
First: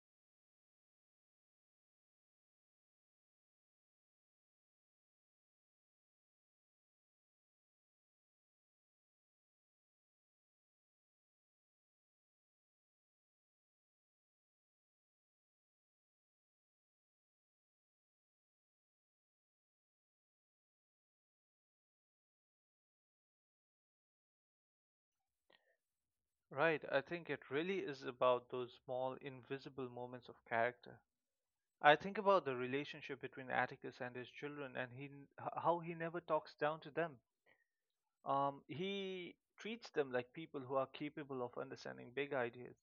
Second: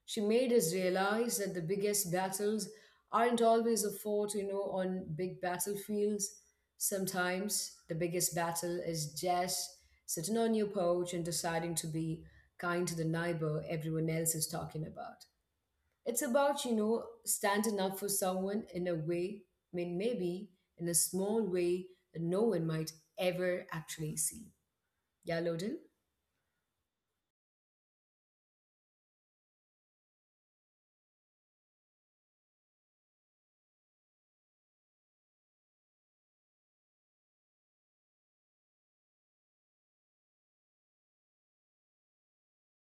Speaker 1: She made us realize that the biggest battles aren't always a fought, on big battlefields. Sometimes the biggest battle is just sitting on your porch and deciding to be kind to the neighbor everyone else is talking about. It's about, you know, standing up for someone in a way, I mean, maybe in a small way that no one might ever actually see. Yeah, Loden?
Speaker 2: Right, I think it really is about those small invisible moments of character. I think about the relationship between Atticus and his children, and how he never talks down to them. He treats them like people who are capable of understanding big ideas.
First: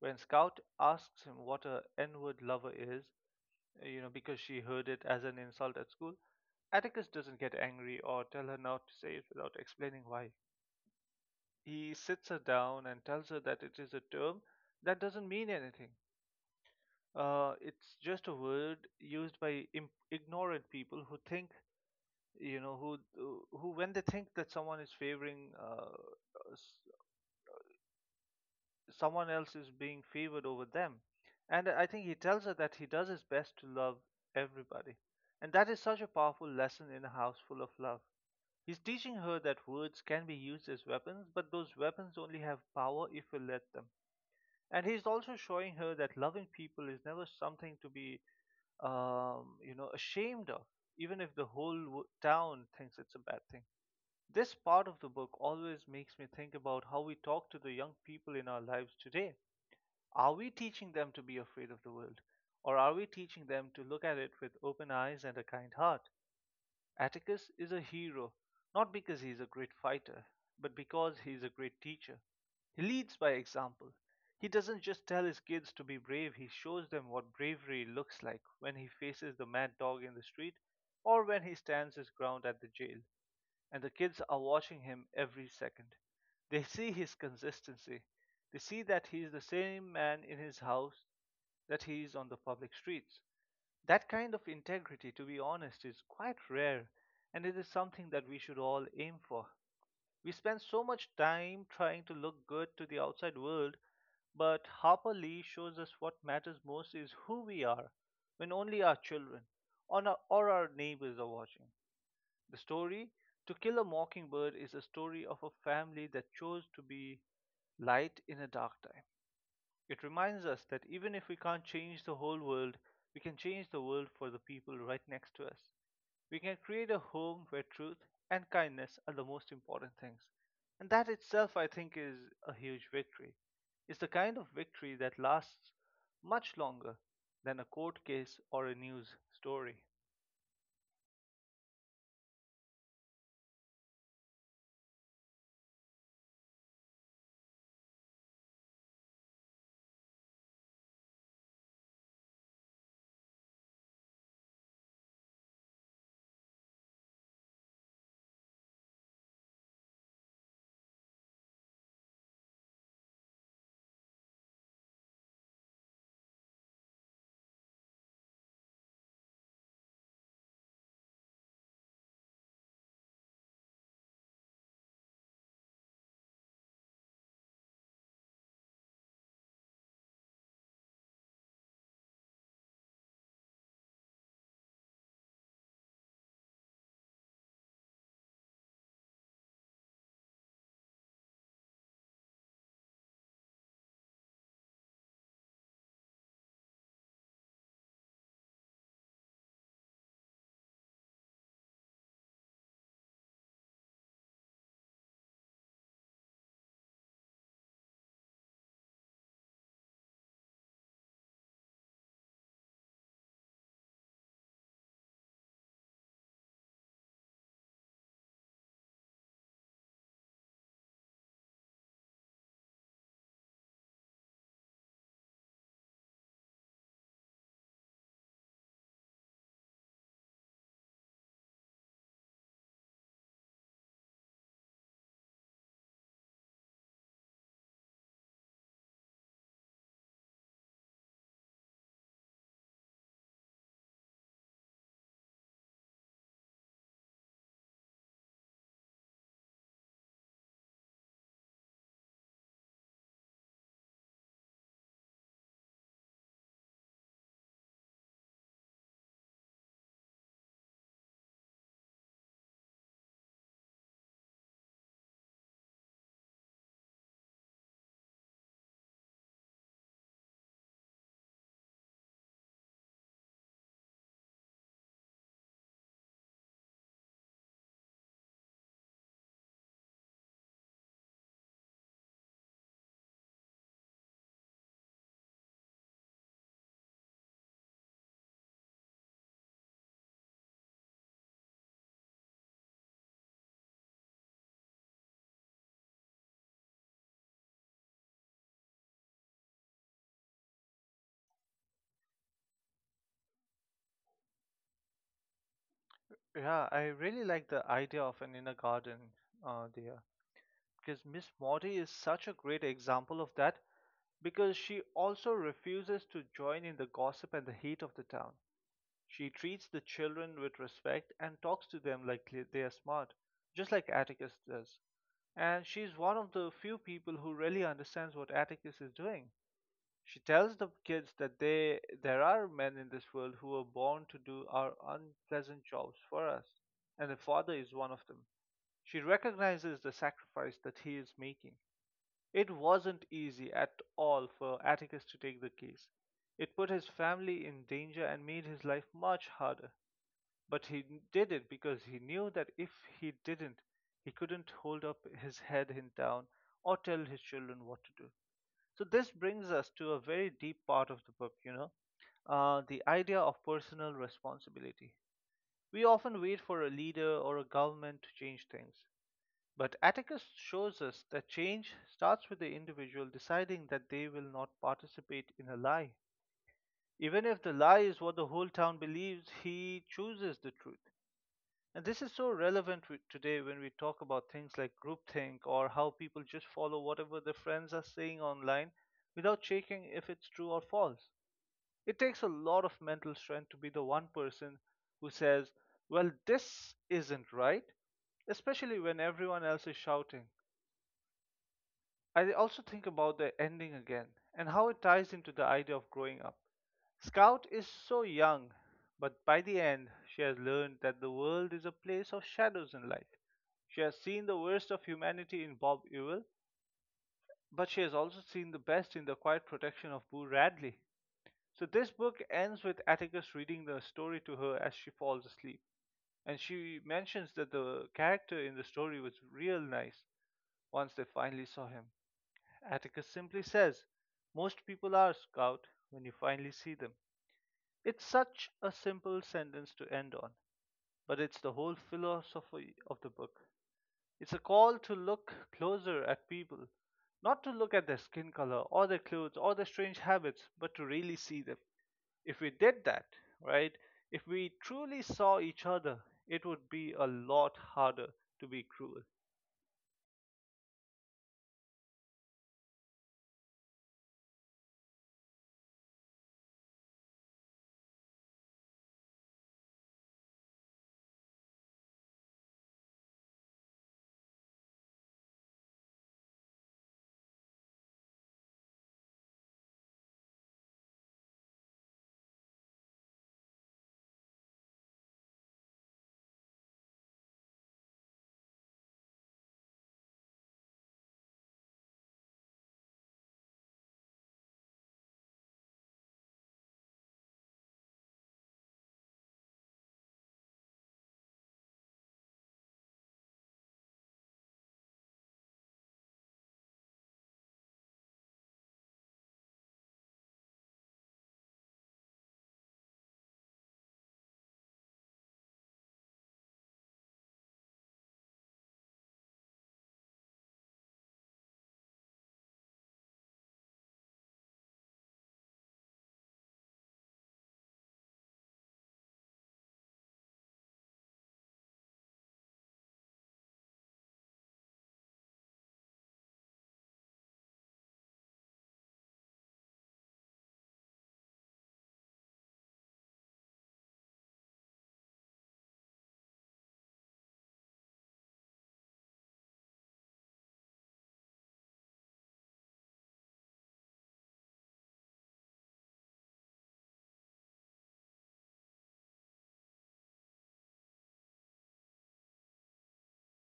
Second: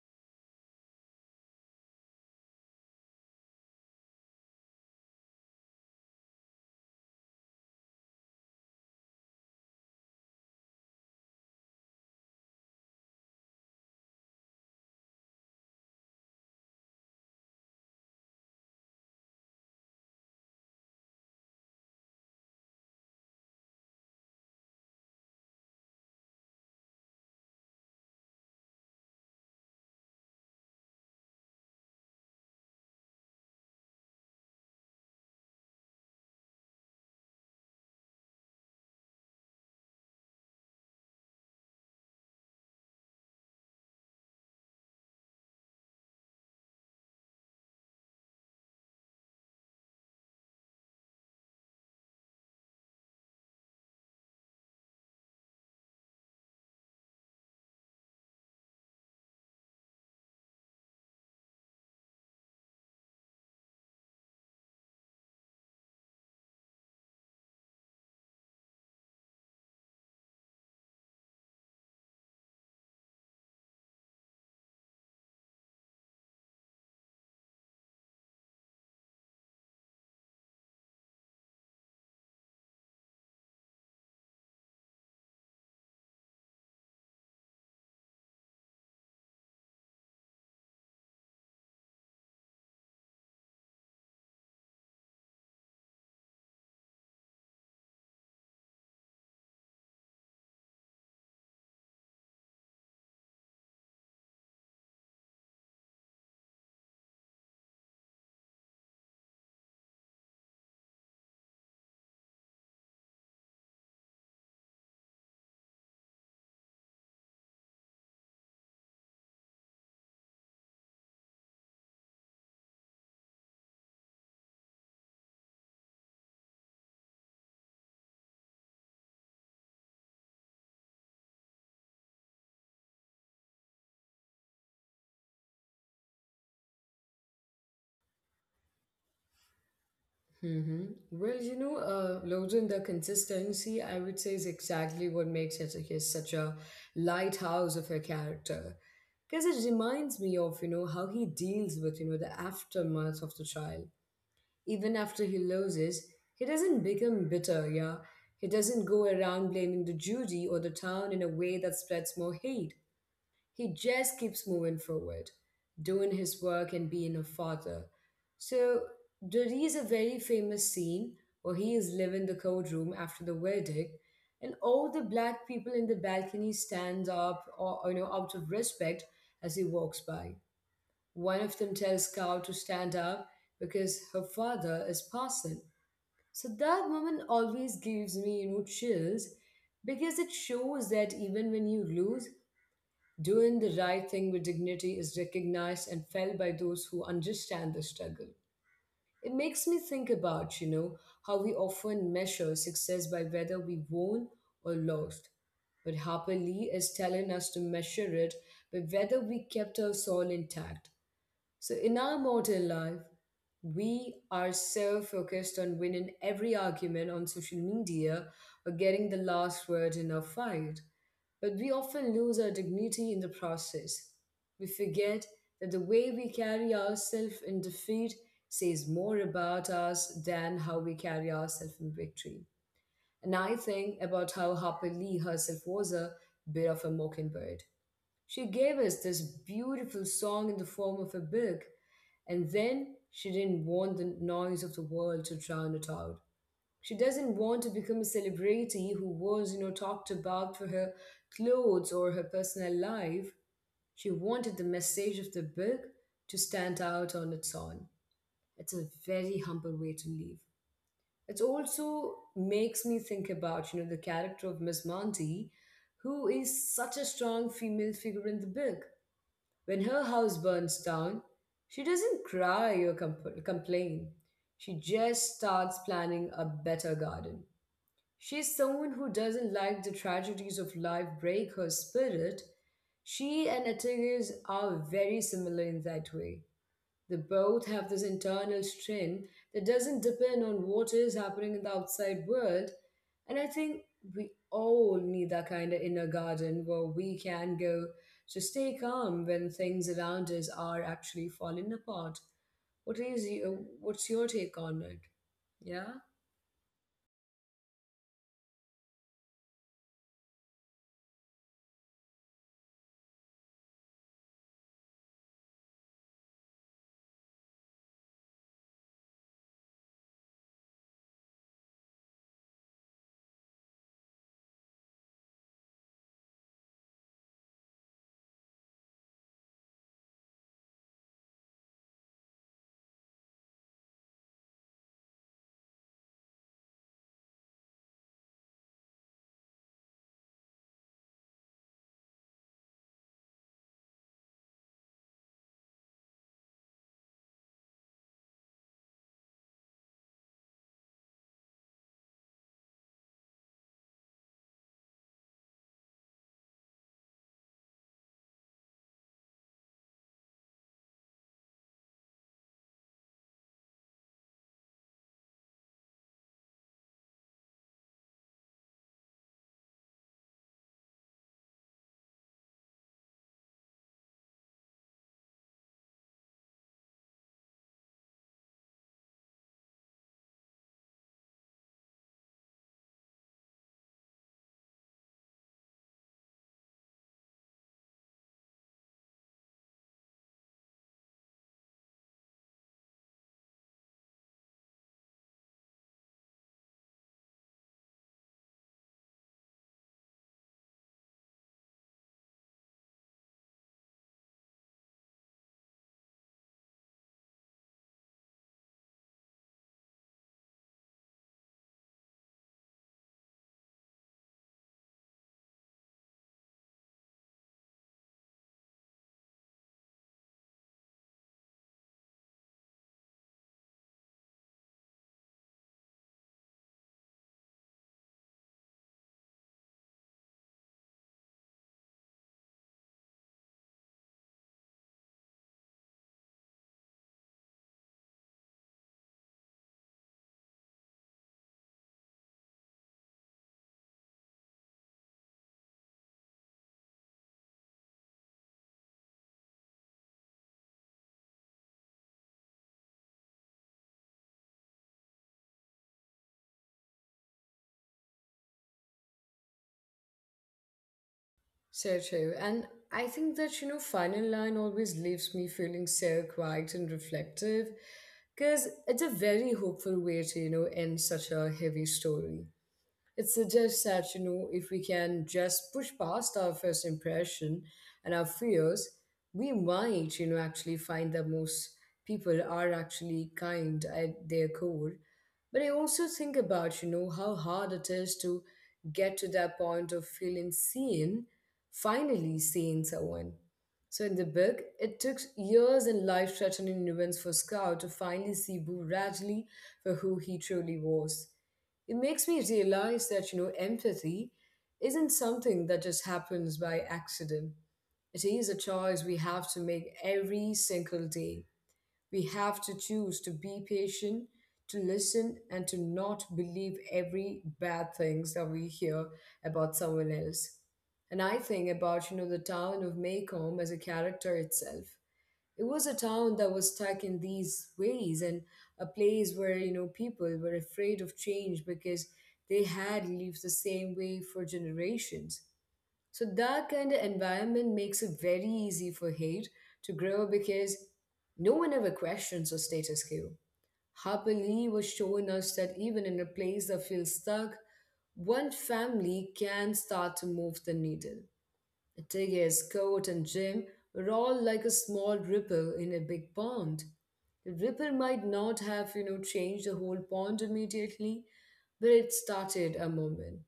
Speaker 2: When Scout asks him what a N-word lover is, you know, because she heard it as an insult at school, Atticus doesn't get angry or tell her not to say it without explaining why. He sits her down and tells her that it is a term that doesn't mean anything. It's just a word used by ignorant people who think, you know, who when they think that someone is favoring, s- someone else is being favored over them. And I think he tells her that he does his best to love everybody, and that is such a powerful lesson in a house full of love. He's teaching her that words can be used as weapons, but those weapons only have power if we let them. And he's also showing her that loving people is never something to be you know, ashamed of, even if the whole town thinks it's a bad thing. This part of the book always makes me think about how we talk to the young people in our lives today. Are we teaching them to be afraid of the world? Or are we teaching them to look at it with open eyes and a kind heart? Atticus is a hero not because he is a great fighter, but because he is a great teacher. He leads by example. He doesn't just tell his kids to be brave, he shows them what bravery looks like when he faces the mad dog in the street or when he stands his ground at the jail. And the kids are watching him every second. They see his consistency. They see that he is the same man in his house that he is on the public streets. That kind of integrity, to be honest, is quite rare, and it is something that we should all aim for. We spend so much time trying to look good to the outside world, but Harper Lee shows us what matters most is who we are when only our children or our neighbors are watching. The story, To Kill a Mockingbird, is a story of a family that chose to be light in a dark time. It reminds us that even if we can't change the whole world, we can change the world for the people right next to us. We can create a home where truth and kindness are the most important things. And that itself, I think, is a huge victory. It's the kind of victory that lasts much longer than a court case or a news story.
Speaker 1: Mm-hmm. Well, Loden, the consistency, I would say, is exactly what makes it such such a lighthouse of a character. Because it reminds me of, you know, how he deals with, you know, the aftermath of the trial. Even after he loses, he doesn't become bitter, yeah? He doesn't go around blaming the jury or the town in a way that spreads more hate. He just keeps moving forward, doing his work and being a father. So there is a very famous scene where he is leaving the courtroom after the verdict, and all the black people in the balcony stands up, or you know, out of respect as he walks by. One of them tells Cow to stand up because her father is passing. So that moment always gives me, you know, chills because it shows that even when you lose, doing the right thing with dignity is recognized and felt by those who understand the struggle. It makes me think about, you know, how we often measure success by whether we won or lost. But Harper Lee is telling us to measure it by whether we kept our soul intact. So, in our modern life, we are so focused on winning every argument on social media or getting the last word in a fight, but we often lose our dignity in the process. We forget that the way we carry ourselves in defeat says more about us than how we carry ourselves in victory. And I think about how Harper Lee herself was a bit of a mockingbird. She gave us this beautiful song in the form of a book, and then she didn't want the noise of the world to drown it out. She doesn't want to become a celebrity who was, you know, talked about for her clothes or her personal life. She wanted the message of the book to stand out on its own. It's a very humble way to live. It also makes me think about, you know, the character of Miss Monty, who is such a strong female figure in the book when her house burns down, she doesn't cry or complain. She just starts planning a better garden. She's someone who doesn't let the tragedies of life break her spirit. She and Atticus are very similar in that way. They both have this internal strength that doesn't depend on what is happening in the outside world. And I think we all need that kind of inner garden where we can go to stay calm when things around us are actually falling apart. What's your take on it? Yeah.
Speaker 2: Yeah, I really like the idea of an inner garden there, because Miss Morty is such a great example of that because she also refuses to join in the gossip and the heat of the town. She treats the children with respect and talks to them like they are smart, just like Atticus does. And she's one of the few people who really understands what Atticus is doing. She tells the kids that they there are men in this world who are born to do our unpleasant jobs for us, and the father is one of them. She recognizes the sacrifice that he is making. It wasn't easy at all for Atticus to take the case. It put his family in danger and made his life much harder. But he did it because he knew that if he didn't, he couldn't hold up his head in town or tell his children what to do. So this brings us to a very deep part of the book, you know, the idea of personal responsibility. We often wait for a leader or a government to change things, but Atticus shows us that change starts with the individual deciding that they will not participate in a lie. Even if the lie is what the whole town believes, he chooses the truth. And this is so relevant today when we talk about things like groupthink or how people just follow whatever their friends are saying online without checking if it's true or false. It takes a lot of mental strength to be the one person who says, "Well, this isn't right," especially when everyone else is shouting. I also think about the ending again and how it ties into the idea of growing up. Scout is so young, but by the end, she has learned that the world is a place of shadows and light. She has seen the worst of humanity in Bob Ewell, but she has also seen the best in the quiet protection of Boo Radley. So this book ends with Atticus reading the story to her as she falls asleep, and she mentions that the character in the story was real nice once they finally saw him. Atticus simply says, "Most people are, Scout, when you finally see them." It's such a simple sentence to end on, but it's the whole philosophy of the book. It's a call to look closer at people, not to look at their skin color or their clothes or their strange habits, but to really see them. If we did that, right, if we truly saw each other, it would be a lot harder to be cruel.
Speaker 1: So true. And I think that, you know, final line always leaves me feeling so quiet and reflective because it's a very hopeful way to, you know, end such a heavy story. It suggests that, you know, if we can just push past our first impression and our fears, we might, you know, actually find that most people are actually kind at their core. But I also think about, you know, how hard it is to get to that point of feeling seen, finally seeing someone. So in the book, it took years and life-threatening events for Scout to finally see Boo Radley for who he truly was. It makes me realize that, you know, empathy isn't something that just happens by accident. It is a choice we have to make every single day. We have to choose to be patient, to listen, and to not believe every bad things that we hear about someone else. And I think about, you know, the town of Maycomb as a character itself. It was a town that was stuck in these ways and a place where, you know, people were afraid of change because they had lived the same way for generations. So that kind of environment makes it very easy for hate to grow because no one ever questions the status quo. Harper Lee was showing us that even in a place that feels stuck, one family can start to move the needle. Tigges, coat and Jim were all like a small ripple in a big pond. The ripple might not have, you know, changed the whole pond immediately, but it started a moment.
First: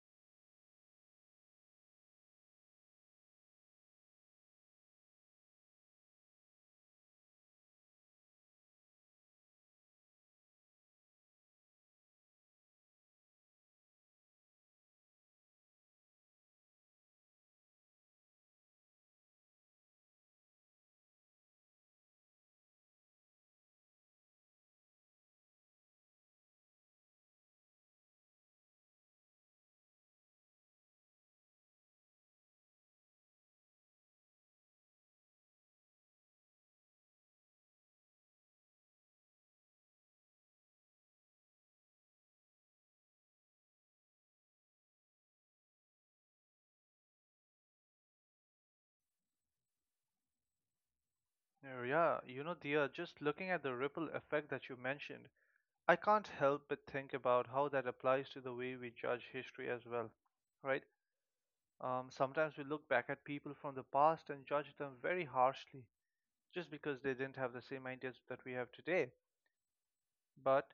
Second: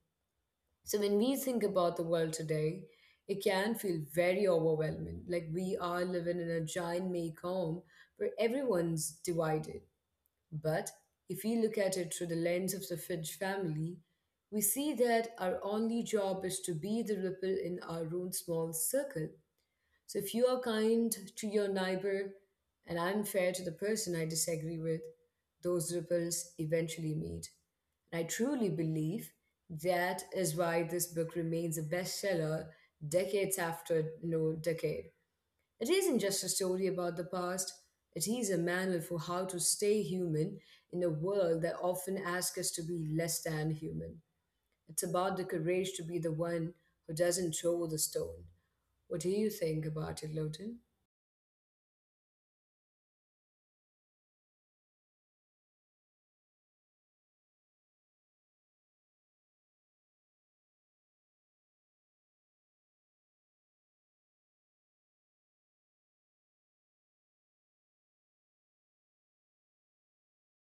Speaker 1: So when we think about the world today, it can feel very overwhelming. Like we are living in a giant make home where everyone's divided. But if we look at it through the lens of the Fitch family, we see that our only job is to be the ripple in our own small circle. So if you are kind to your neighbor and I'm fair to the person I disagree with, those ripples eventually meet. And I truly believe that is why this book remains a bestseller decades after no decade. It isn't just a story about the past, it is a manual for how to stay human in a world that often asks us to be less than human. It's about the courage to be the one who doesn't throw the stone. What do you think about it, Loden?
Speaker 2: Yeah, you know, Dia, just looking at the ripple effect that you mentioned, I can't help but think about how that applies to the way we judge history as well, right? Sometimes we look back at people from the past and judge them very harshly just because they didn't have the same ideas that we have today. But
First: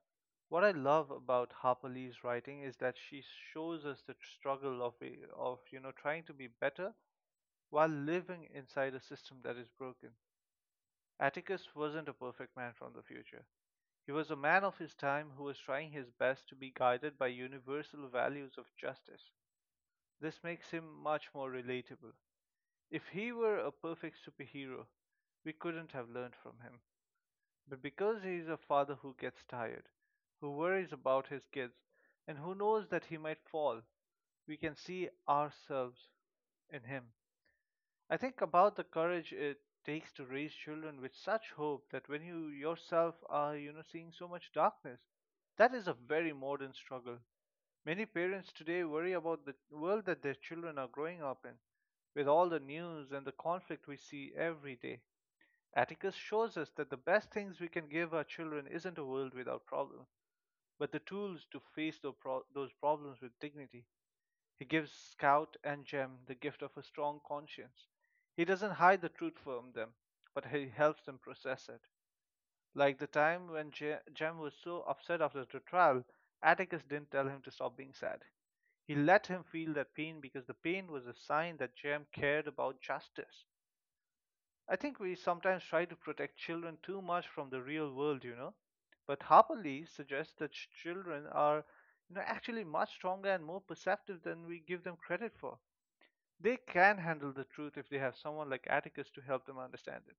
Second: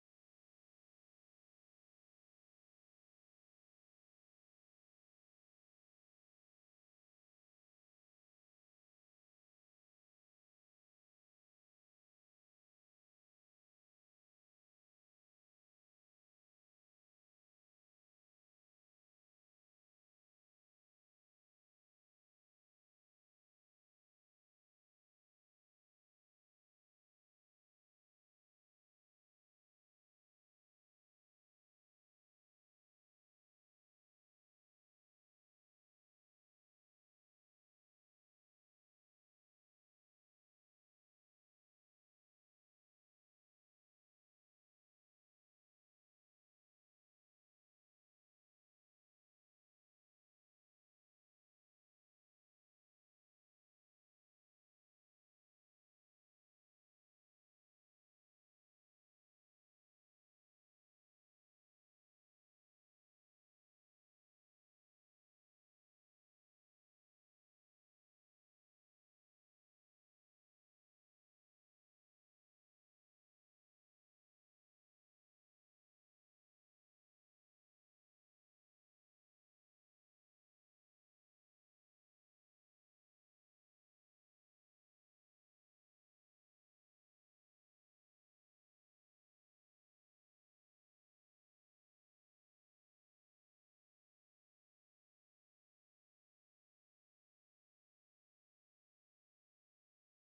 Speaker 2: what I love about Harper Lee's writing is that she shows us the struggle of you know trying to be better while living inside a system that is broken. Atticus wasn't a perfect man from the future. He was a man of his time who was trying his best to be guided by universal values of justice. This makes him much more relatable. If he were a perfect superhero, we couldn't have learned from him. But because he is a father who gets tired, who worries about his kids, and who knows that he might fall, we can see ourselves in him. I think about the courage it takes to raise children with such hope that when you yourself are, you know, seeing so much darkness, that is a very modern struggle. Many parents today worry about the world that their children are growing up in, with all the news and the conflict we see every day. Atticus shows us that the best things we can give our children isn't a world without problems, but the tools to face those problems with dignity. He gives Scout and Jem the gift of a strong conscience. He doesn't hide the truth from them, but he helps them process it. Like the time when Jem was so upset after the trial, Atticus didn't tell him to stop being sad. He let him feel that pain because the pain was a sign that Jem cared about justice. I think we sometimes try to protect children too much from the real world, you know. But Harper Lee suggests that children are, you know, actually much stronger and more perceptive than we give them credit for. They can handle the truth if they have someone like Atticus to help them understand it.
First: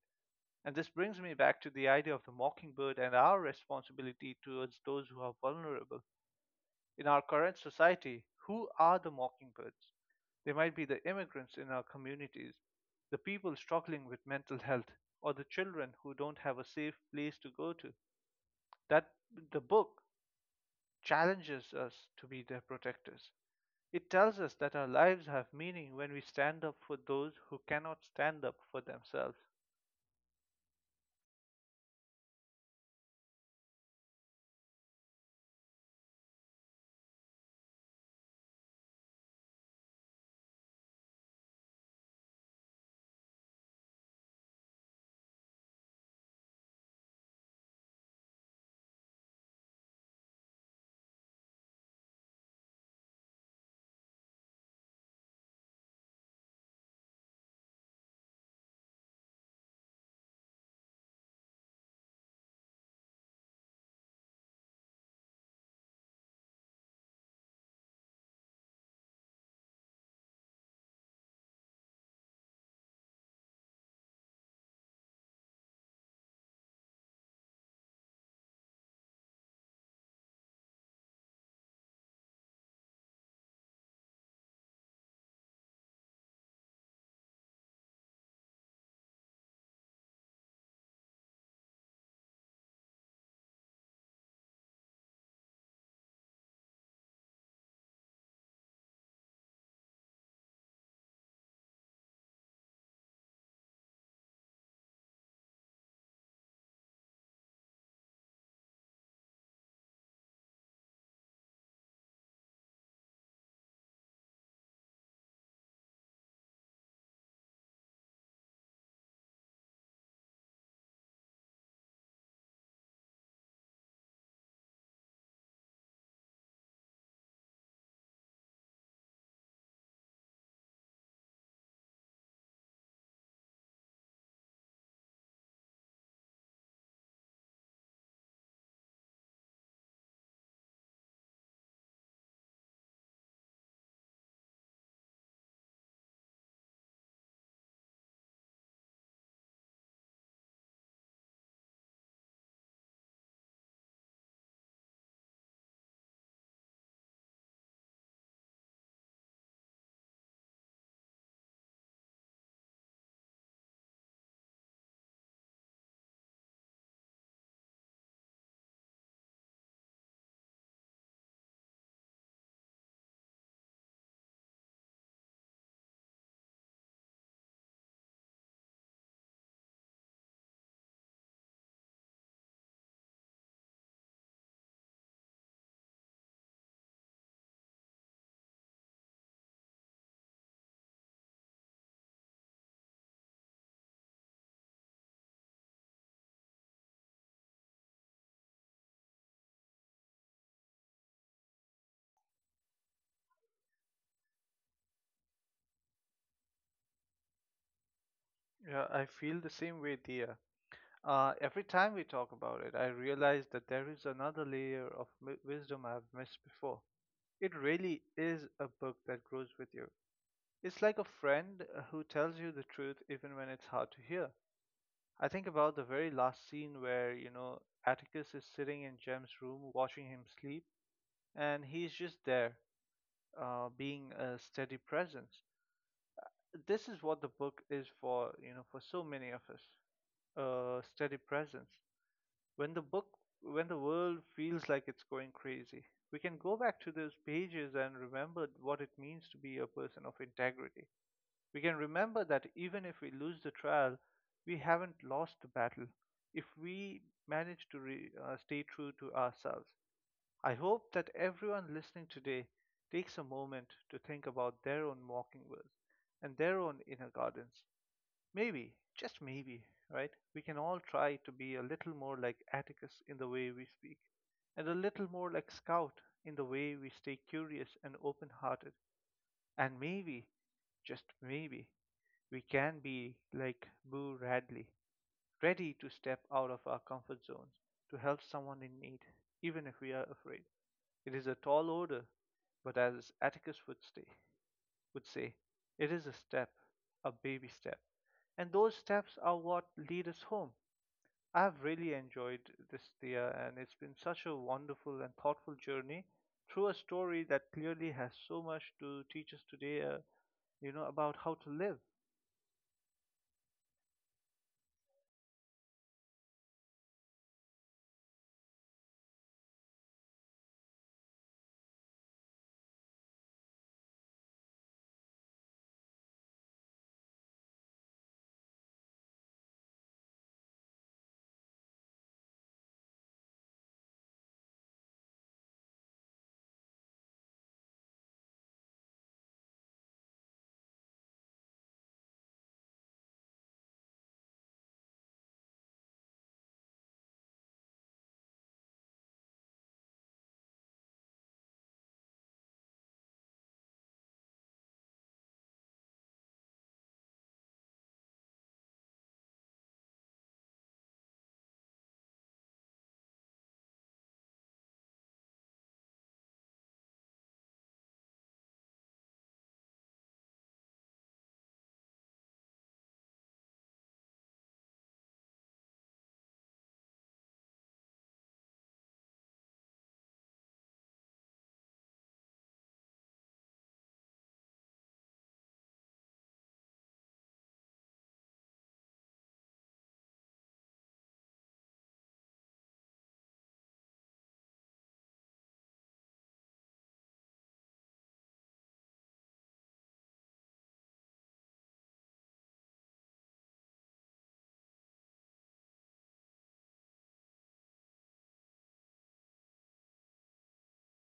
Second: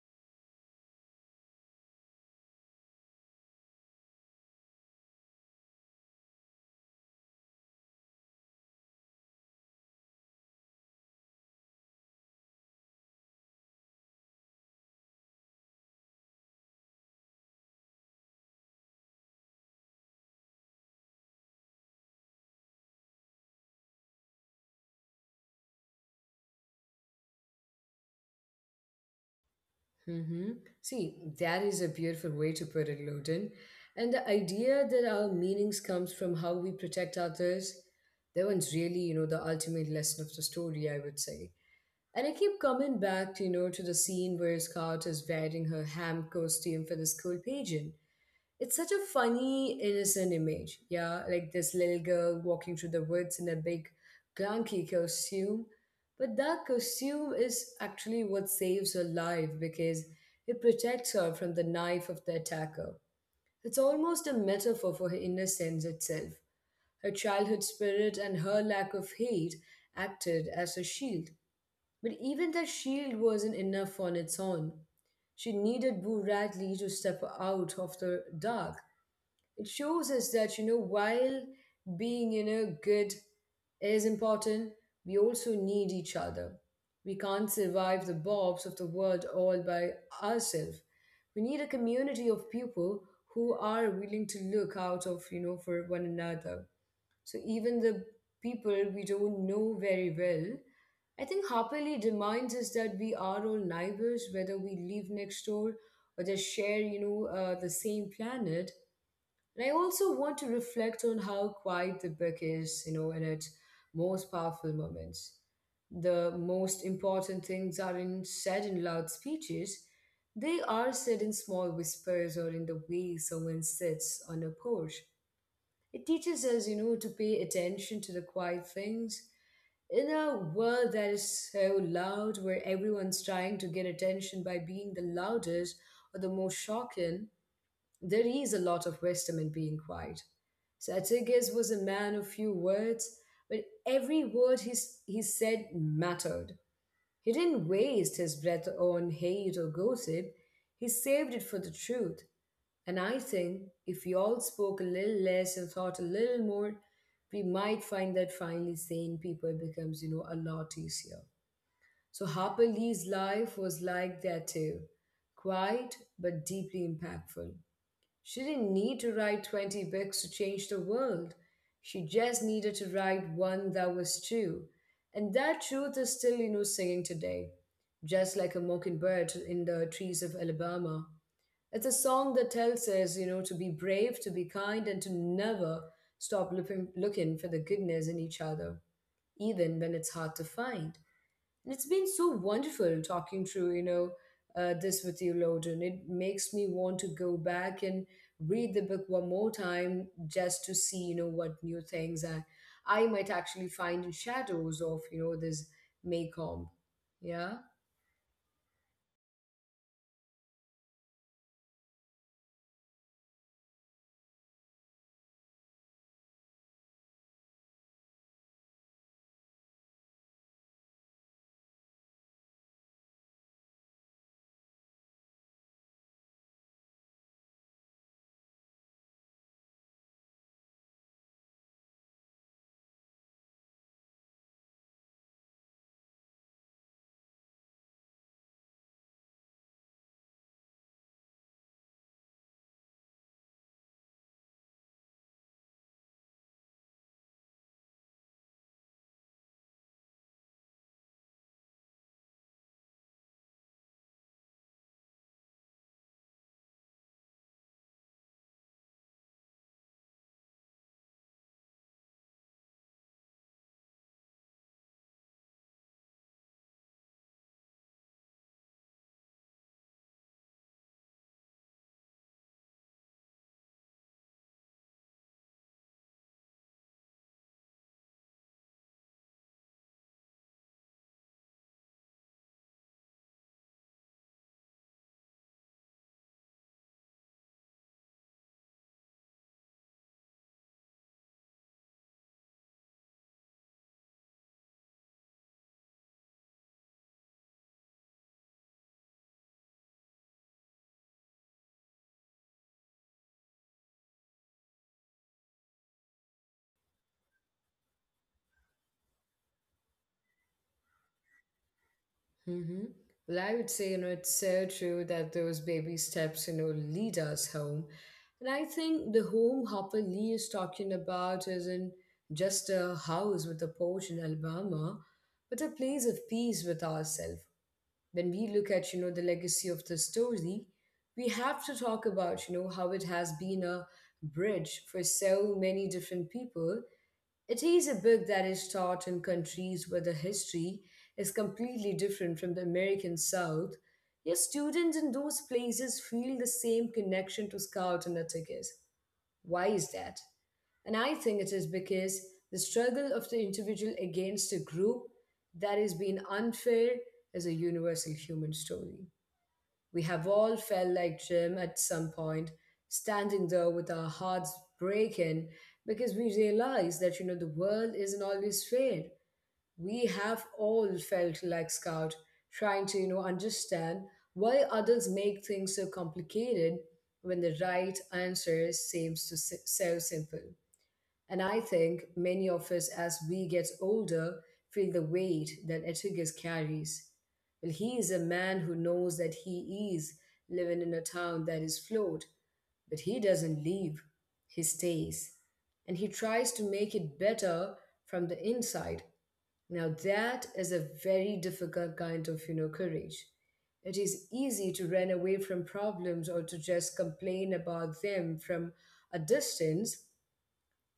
Speaker 2: And this brings me back to the idea of the mockingbird and our responsibility towards those who are vulnerable. In our current society, who are the mockingbirds? They might be the immigrants in our communities, the people struggling with mental health, or the children who don't have a safe place to go to. That the book challenges us to be their protectors. It tells us that our lives have meaning when we stand up for those who cannot stand up for themselves.
Speaker 1: Mm-hmm. See, that is a beautiful way to put it, Loden. And the idea that our meanings comes from how we protect others, that one's really, you know, the ultimate lesson of the story, I would say. And I keep coming back, to, you know, to the scene where Scout is wearing her ham costume for the school pageant. It's such a funny, innocent image. Yeah, like this little girl walking through the woods in a big, clunky costume. But that costume is actually what saves her life because it protects her from the knife of the attacker. It's almost a metaphor for her innocence itself. Her childhood spirit and her lack of hate acted as a shield. But even that shield wasn't enough on its own. She needed Boo Radley to step out of the dark. It shows us that, you know, while being, you know, good is important, we also need each other. We can't survive the bobs of the world all by ourselves. We need a community of people who are willing to look out of, you know, for one another. So even the people we don't know very well, I think Happily reminds us that we are all neighbors, whether we live next door or just share, the same planet. And I also want to reflect on how quiet the book is, you know, in its most powerful moments. The most important things aren't said in loud speeches. They are said in small whispers or in the way someone sits on a porch it teaches us, you know, to pay attention to the quiet things. In a world that is so loud, where everyone's trying to get attention by being the loudest or the most shocking, there is a lot of wisdom in being quiet. Satyagis was a man of few words, but every word he said mattered. He didn't waste his breath on hate or gossip, he saved it for the truth. And I think if we all spoke a little less and thought a little more, we might find that finally sane people becomes, you know, a lot easier. So Harper Lee's life was like that too. Quiet but deeply impactful. She didn't need to write 20 books to change the world. She just needed to write one that was true. And that truth is still, you know, singing today, just like a mockingbird in the trees of Alabama. It's a song that tells us, you know, to be brave, to be kind, and to never stop looking, looking for the goodness in each other, even when it's hard to find. And it's been so wonderful talking through, this with you, Loden. It makes me want to go back and read the book one more time just to see, you know, what new things I might actually find in shadows of, you know, this Maycomb. Yeah.
Speaker 2: Yeah, I feel the same way, dear. Every time we talk about it, I realize that there is another layer of wisdom I've missed before. It really is a book that grows with you. It's like a friend who tells you the truth even when it's hard to hear. I think about the very last scene where, you know, Atticus is sitting in Jem's room watching him sleep, and he's just there, being a steady presence. This is what the book is for, you know, for so many of us. A steady presence. When the book, when the world feels like it's going crazy, we can go back to those pages and remember what it means to be a person of integrity. We can remember that even if we lose the trial, we haven't lost the battle. If we manage to stay true to ourselves, I hope that everyone listening today takes a moment to think about their own walking mockingbirds and their own inner gardens. Maybe, just maybe, right? We can all try to be a little more like Atticus in the way we speak, and a little more like Scout in the way we stay curious and open hearted. And maybe, just maybe, we can be like Boo Radley, ready to step out of our comfort zones to help someone in need, even if we are afraid. It is a tall order, but as Atticus would say, it is a step, a baby step. And those steps are what lead us home. I've really enjoyed this, Thea, and it's been such a wonderful and thoughtful journey through a story that clearly has so much to teach us today, you know, about how to live.
Speaker 1: Mm-hmm. Well, I would say, you know, it's so true that those baby steps, you know, lead us home. And I think the home Hopper Lee is talking about isn't just a house with a porch in Alabama, but a place of peace with ourselves. When we look at, you know, the legacy of the story, we have to talk about, you know, how it has been a bridge for so many different people it is a book that is taught in countries where the history is completely different from the American South, yet students in those places feel the same connection to Scout and Atticus. Why is that? And I think it is because the struggle of the individual against a group that is being unfair is a universal human story. We have all felt like Jim at some point, standing there with our hearts breaking because we realize that the world isn't always fair. We have all felt like Scout, trying to understand why others make things so complicated when the right answer seems to so simple. And I think many of us, as we get older, feel the weight that Atticus carries. Well, he is a man who knows that he is living in a town that is flawed, but he doesn't leave, he stays. And he tries to make it better from the inside. Now, that is a very difficult kind of, courage. It is easy to run away from problems or to just complain about them from a distance,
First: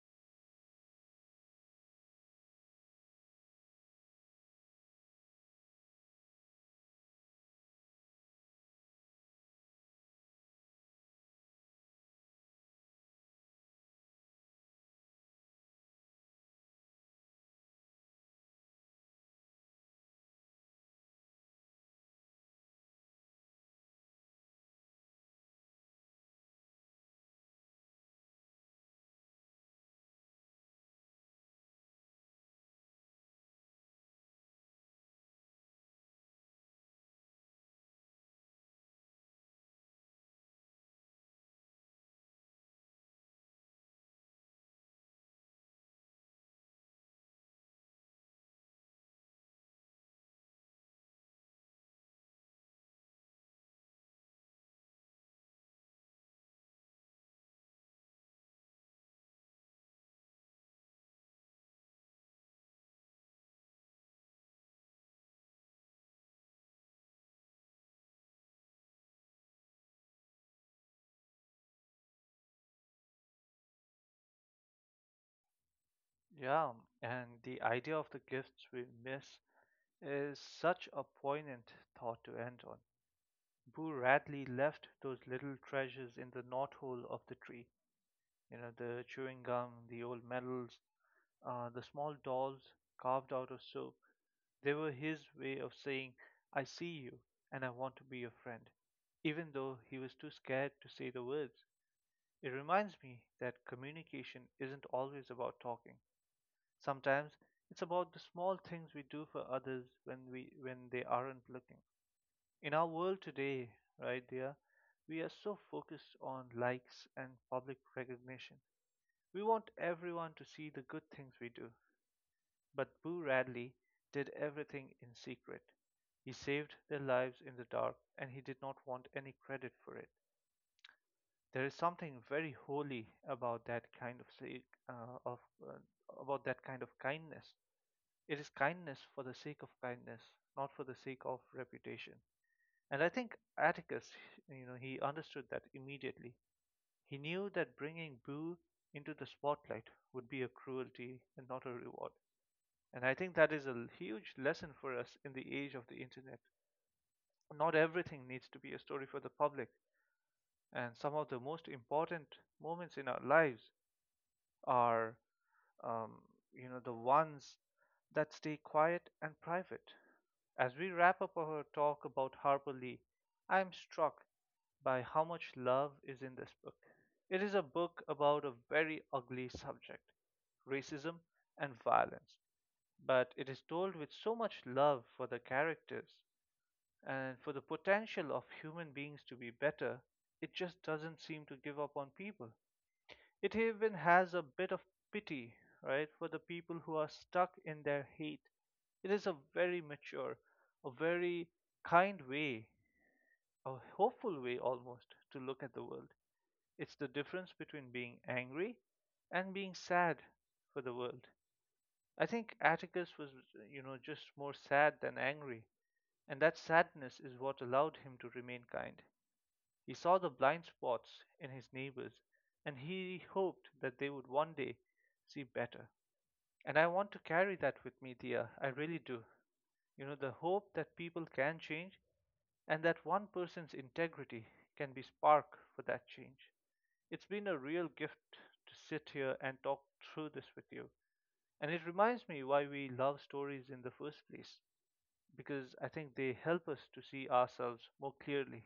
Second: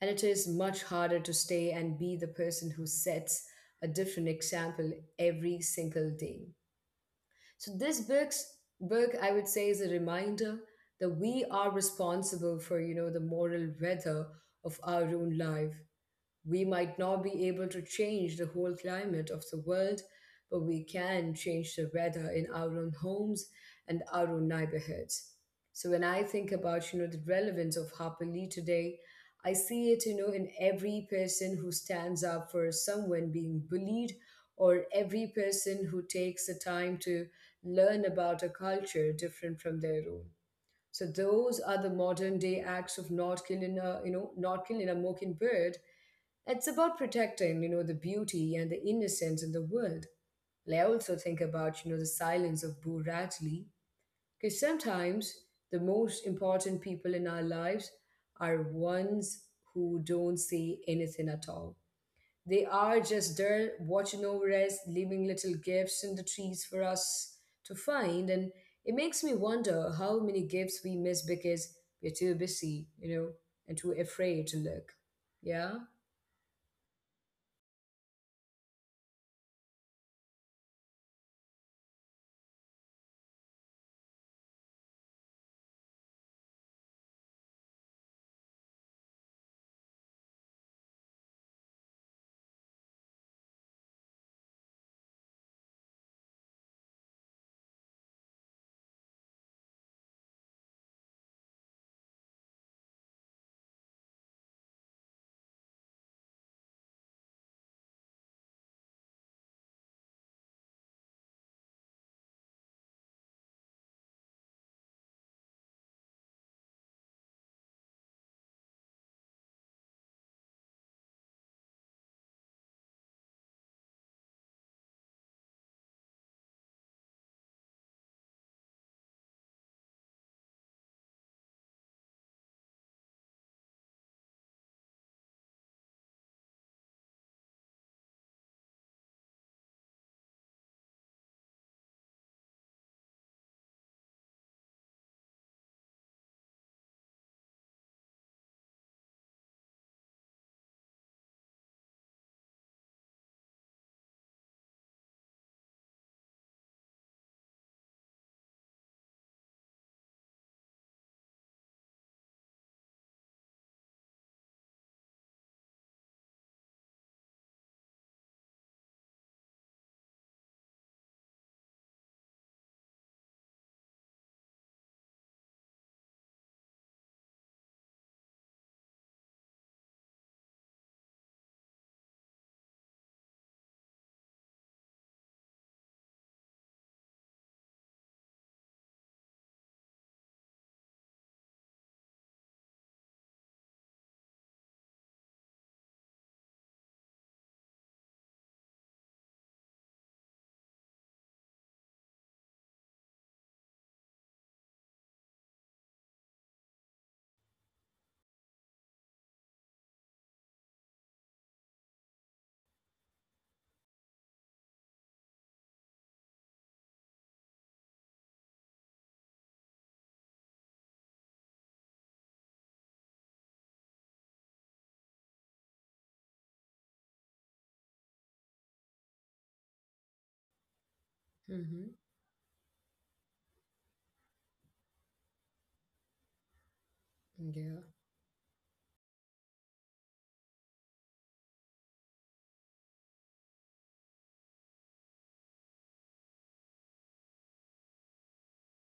Speaker 1: and it is much harder to stay and be the person who sets a different example every single day. So this book's book, I would say, is a reminder that we are responsible for, the moral weather of our own life. We might not be able to change the whole climate of the world, but we can change the weather in our own homes and our own neighborhoods. So when I think about, the relevance of Harper Lee today, I see it, in every person who stands up for someone being bullied or every person who takes the time to learn about a culture different from their own. So those are the modern day acts of not killing a, not killing a mockingbird. It's about protecting, the beauty and the innocence in the world. And I also think about, the silence of Boo Radley, because sometimes the most important people in our lives are ones who don't say anything at all. They are just there watching over us, leaving little gifts in the trees for us to find. And it makes me wonder how many gifts we miss because we're too busy, and too afraid to look. Yeah?
Speaker 2: Yeah, and the idea of the gifts we miss is such a poignant thought to end on. Boo Radley left those little treasures in the knothole of the tree. You know, the chewing gum, the old medals, the small dolls carved out of soap. They were his way of saying, "I see you and I want to be your friend," even though he was too scared to say the words. It reminds me that communication isn't always about talking. Sometimes it's about the small things we do for others when we when they aren't looking. In our world today, right there, we are so focused on likes and public recognition. We want everyone to see the good things we do. But Boo Radley did everything in secret. He saved their lives in the dark and he did not want any credit for it. There is something very holy about that kind of sake, of about that kind of kindness. It is kindness for the sake of kindness, not for the sake of reputation. And I think Atticus, you know, he understood that immediately. He knew that bringing Boo into the spotlight would be a cruelty and not a reward. And I think that is a huge lesson for us in the age of the internet. Not everything needs to be a story for the public, and some of the most important moments in our lives are um, you know, the ones that stay quiet and private. As we wrap up our talk about Harper Lee, I am struck by how much love is in this book. It is a book about a very ugly subject, racism and violence, but it is told with so much love for the characters and for the potential of human beings to be better. It just doesn't seem to give up on people. It even has a bit of pity, right, for the people who are stuck in their hate. It is a very mature, a very kind way, a hopeful way almost to look at the world. It's the difference between being angry and being sad for the world. I think Atticus was, you know, just more sad than angry, and that sadness is what allowed him to remain kind. He saw the blind spots in his neighbors and he hoped that they would one day see better. And I want to carry that with me, dear. I really do. You know, the hope that people can
Speaker 1: Mm-hmm.
Speaker 2: change and that one person's integrity can be spark for that change. It's been a
Speaker 1: Yeah.
Speaker 2: real gift to sit here and talk through this with you. And it reminds me why we love stories in the first place, because I think they help us to see ourselves more clearly.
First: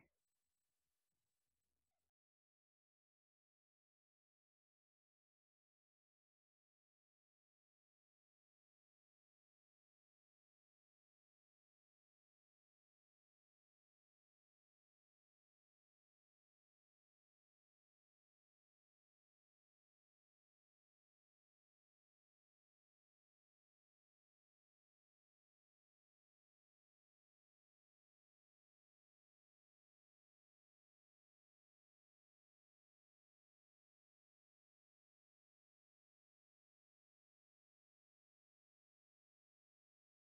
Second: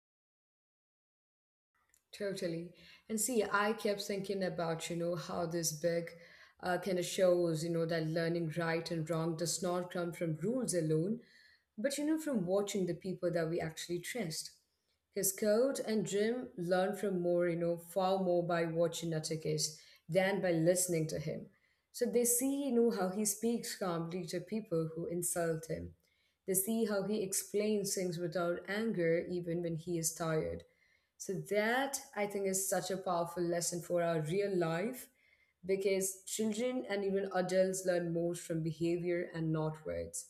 Speaker 1: Totally. And see, I kept thinking about, how this big kind of shows, that learning right and wrong does not come from rules alone, but from watching the people that we actually trust. Because Code and Jim learn from more, far more by watching Natakis than by listening to him. So they see, how he speaks calmly to people who insult him. They see how he explains things without anger, even when he is tired. So that, I think, is such a powerful lesson for our real life, because children and even adults learn most from behavior and not words.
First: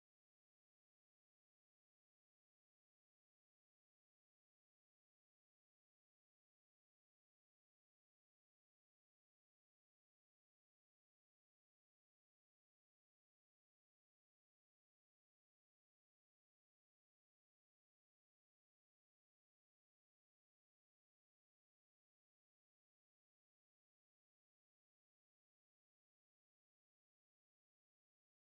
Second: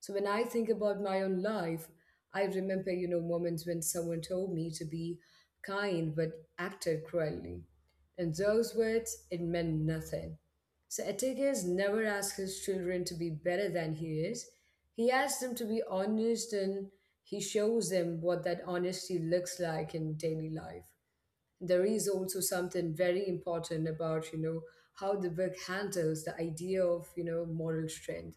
Speaker 1: So when I think about my own life, I remember, moments when someone told me to be kind but acted cruelly. In those words, it meant nothing. So Etiquette never asks his children to be better than he is. He asks them to be honest, and he shows them what that honesty looks like in daily life. There is also something very important about, how the book handles the idea of, moral strength.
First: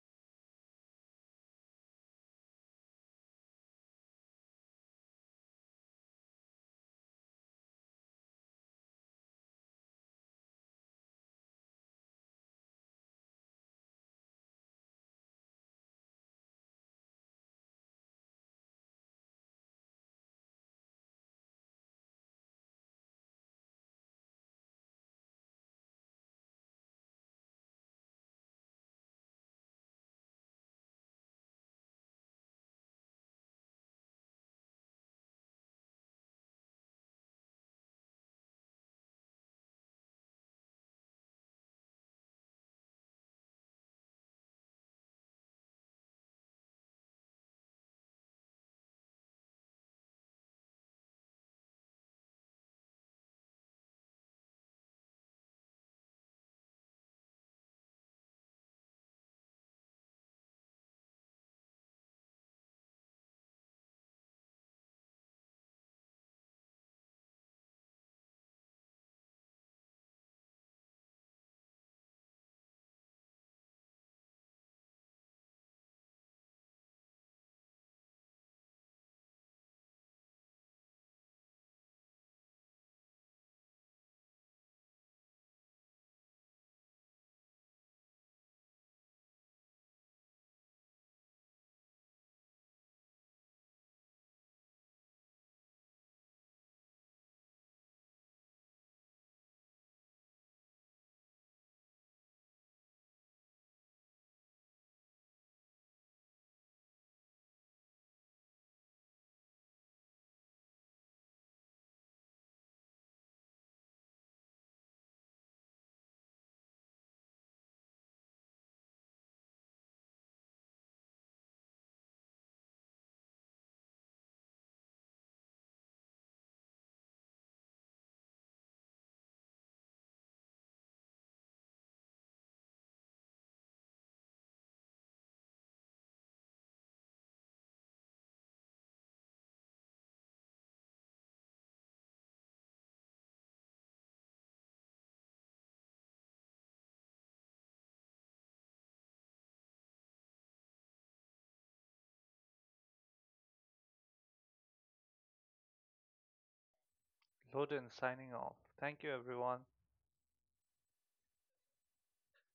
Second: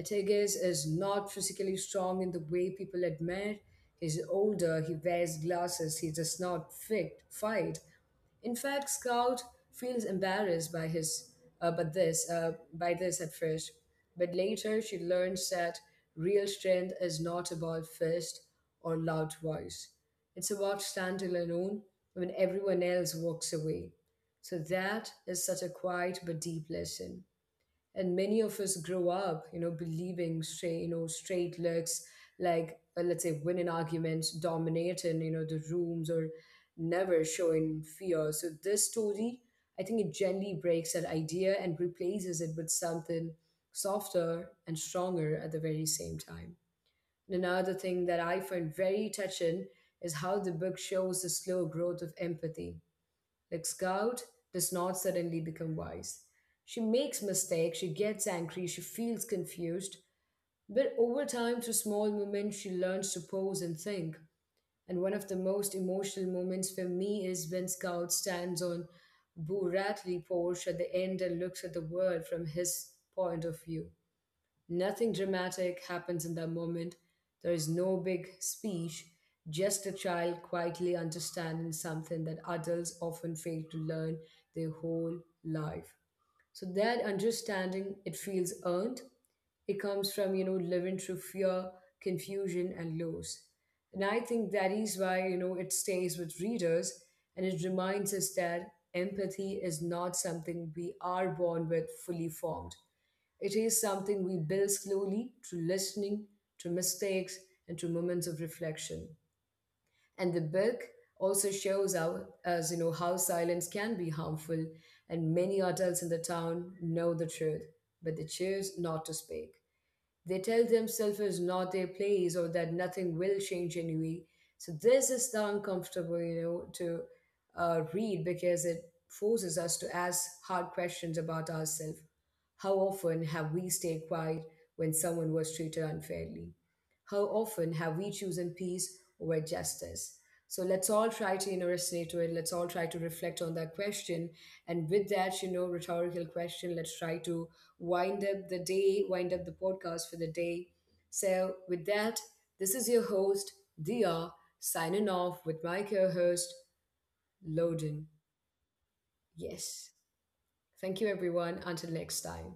Speaker 1: Atagas is not physically strong in the way people admire. He's older, he wears glasses, he does not fight. In fact, Scout feels embarrassed by his but this by this at first, but later she learns that real strength is not about fist or loud voice. It's about standing alone when everyone else walks away. So that is such a quiet but deep lesson. And many of us grow up believing straight you know straight looks like let's say winning arguments, dominating the rooms, or never showing fear. So this story, I think, it gently breaks that idea and replaces it with something softer and stronger at the very same time. And another thing that I find very touching is how the book shows the slow growth of empathy. Like Scout does not suddenly become wise. She makes mistakes, she gets angry, she feels confused, but over time, through small moments, she learns to pause and think. And one of the most emotional moments for me is when Scout stands on Boo Ratley porch at the end and looks at the world from his point of view. Nothing dramatic happens in that moment. There is no big speech, just a child quietly understanding something that adults often fail to learn their whole life. So that understanding, it feels earned. It comes from, living through fear, confusion, and loss. And I think that is why, it stays with readers, and it reminds us that empathy is not something we are born with fully formed. It is something we build slowly through listening, through mistakes, and through moments of reflection. And the book also shows us, how silence can be harmful, and many adults in the town know the truth, but they choose not to speak. They tell themselves it's not their place or that nothing will change anyway. So this is the uncomfortable, you know, to read, because it forces us to ask hard questions about ourselves. How often have we stayed quiet when someone was treated unfairly? How often have we chosen peace over justice? So let's all try to resonate to it. Let's all try to reflect on that question. And with that, rhetorical question, let's try to wind up the podcast for the day. So, with that, this is your host, Dia, signing off with my co host,
Speaker 2: Loden
Speaker 1: Loden.
Speaker 2: signing off. Thank you, everyone.
Speaker 1: Yes. Thank you, everyone. Until next time.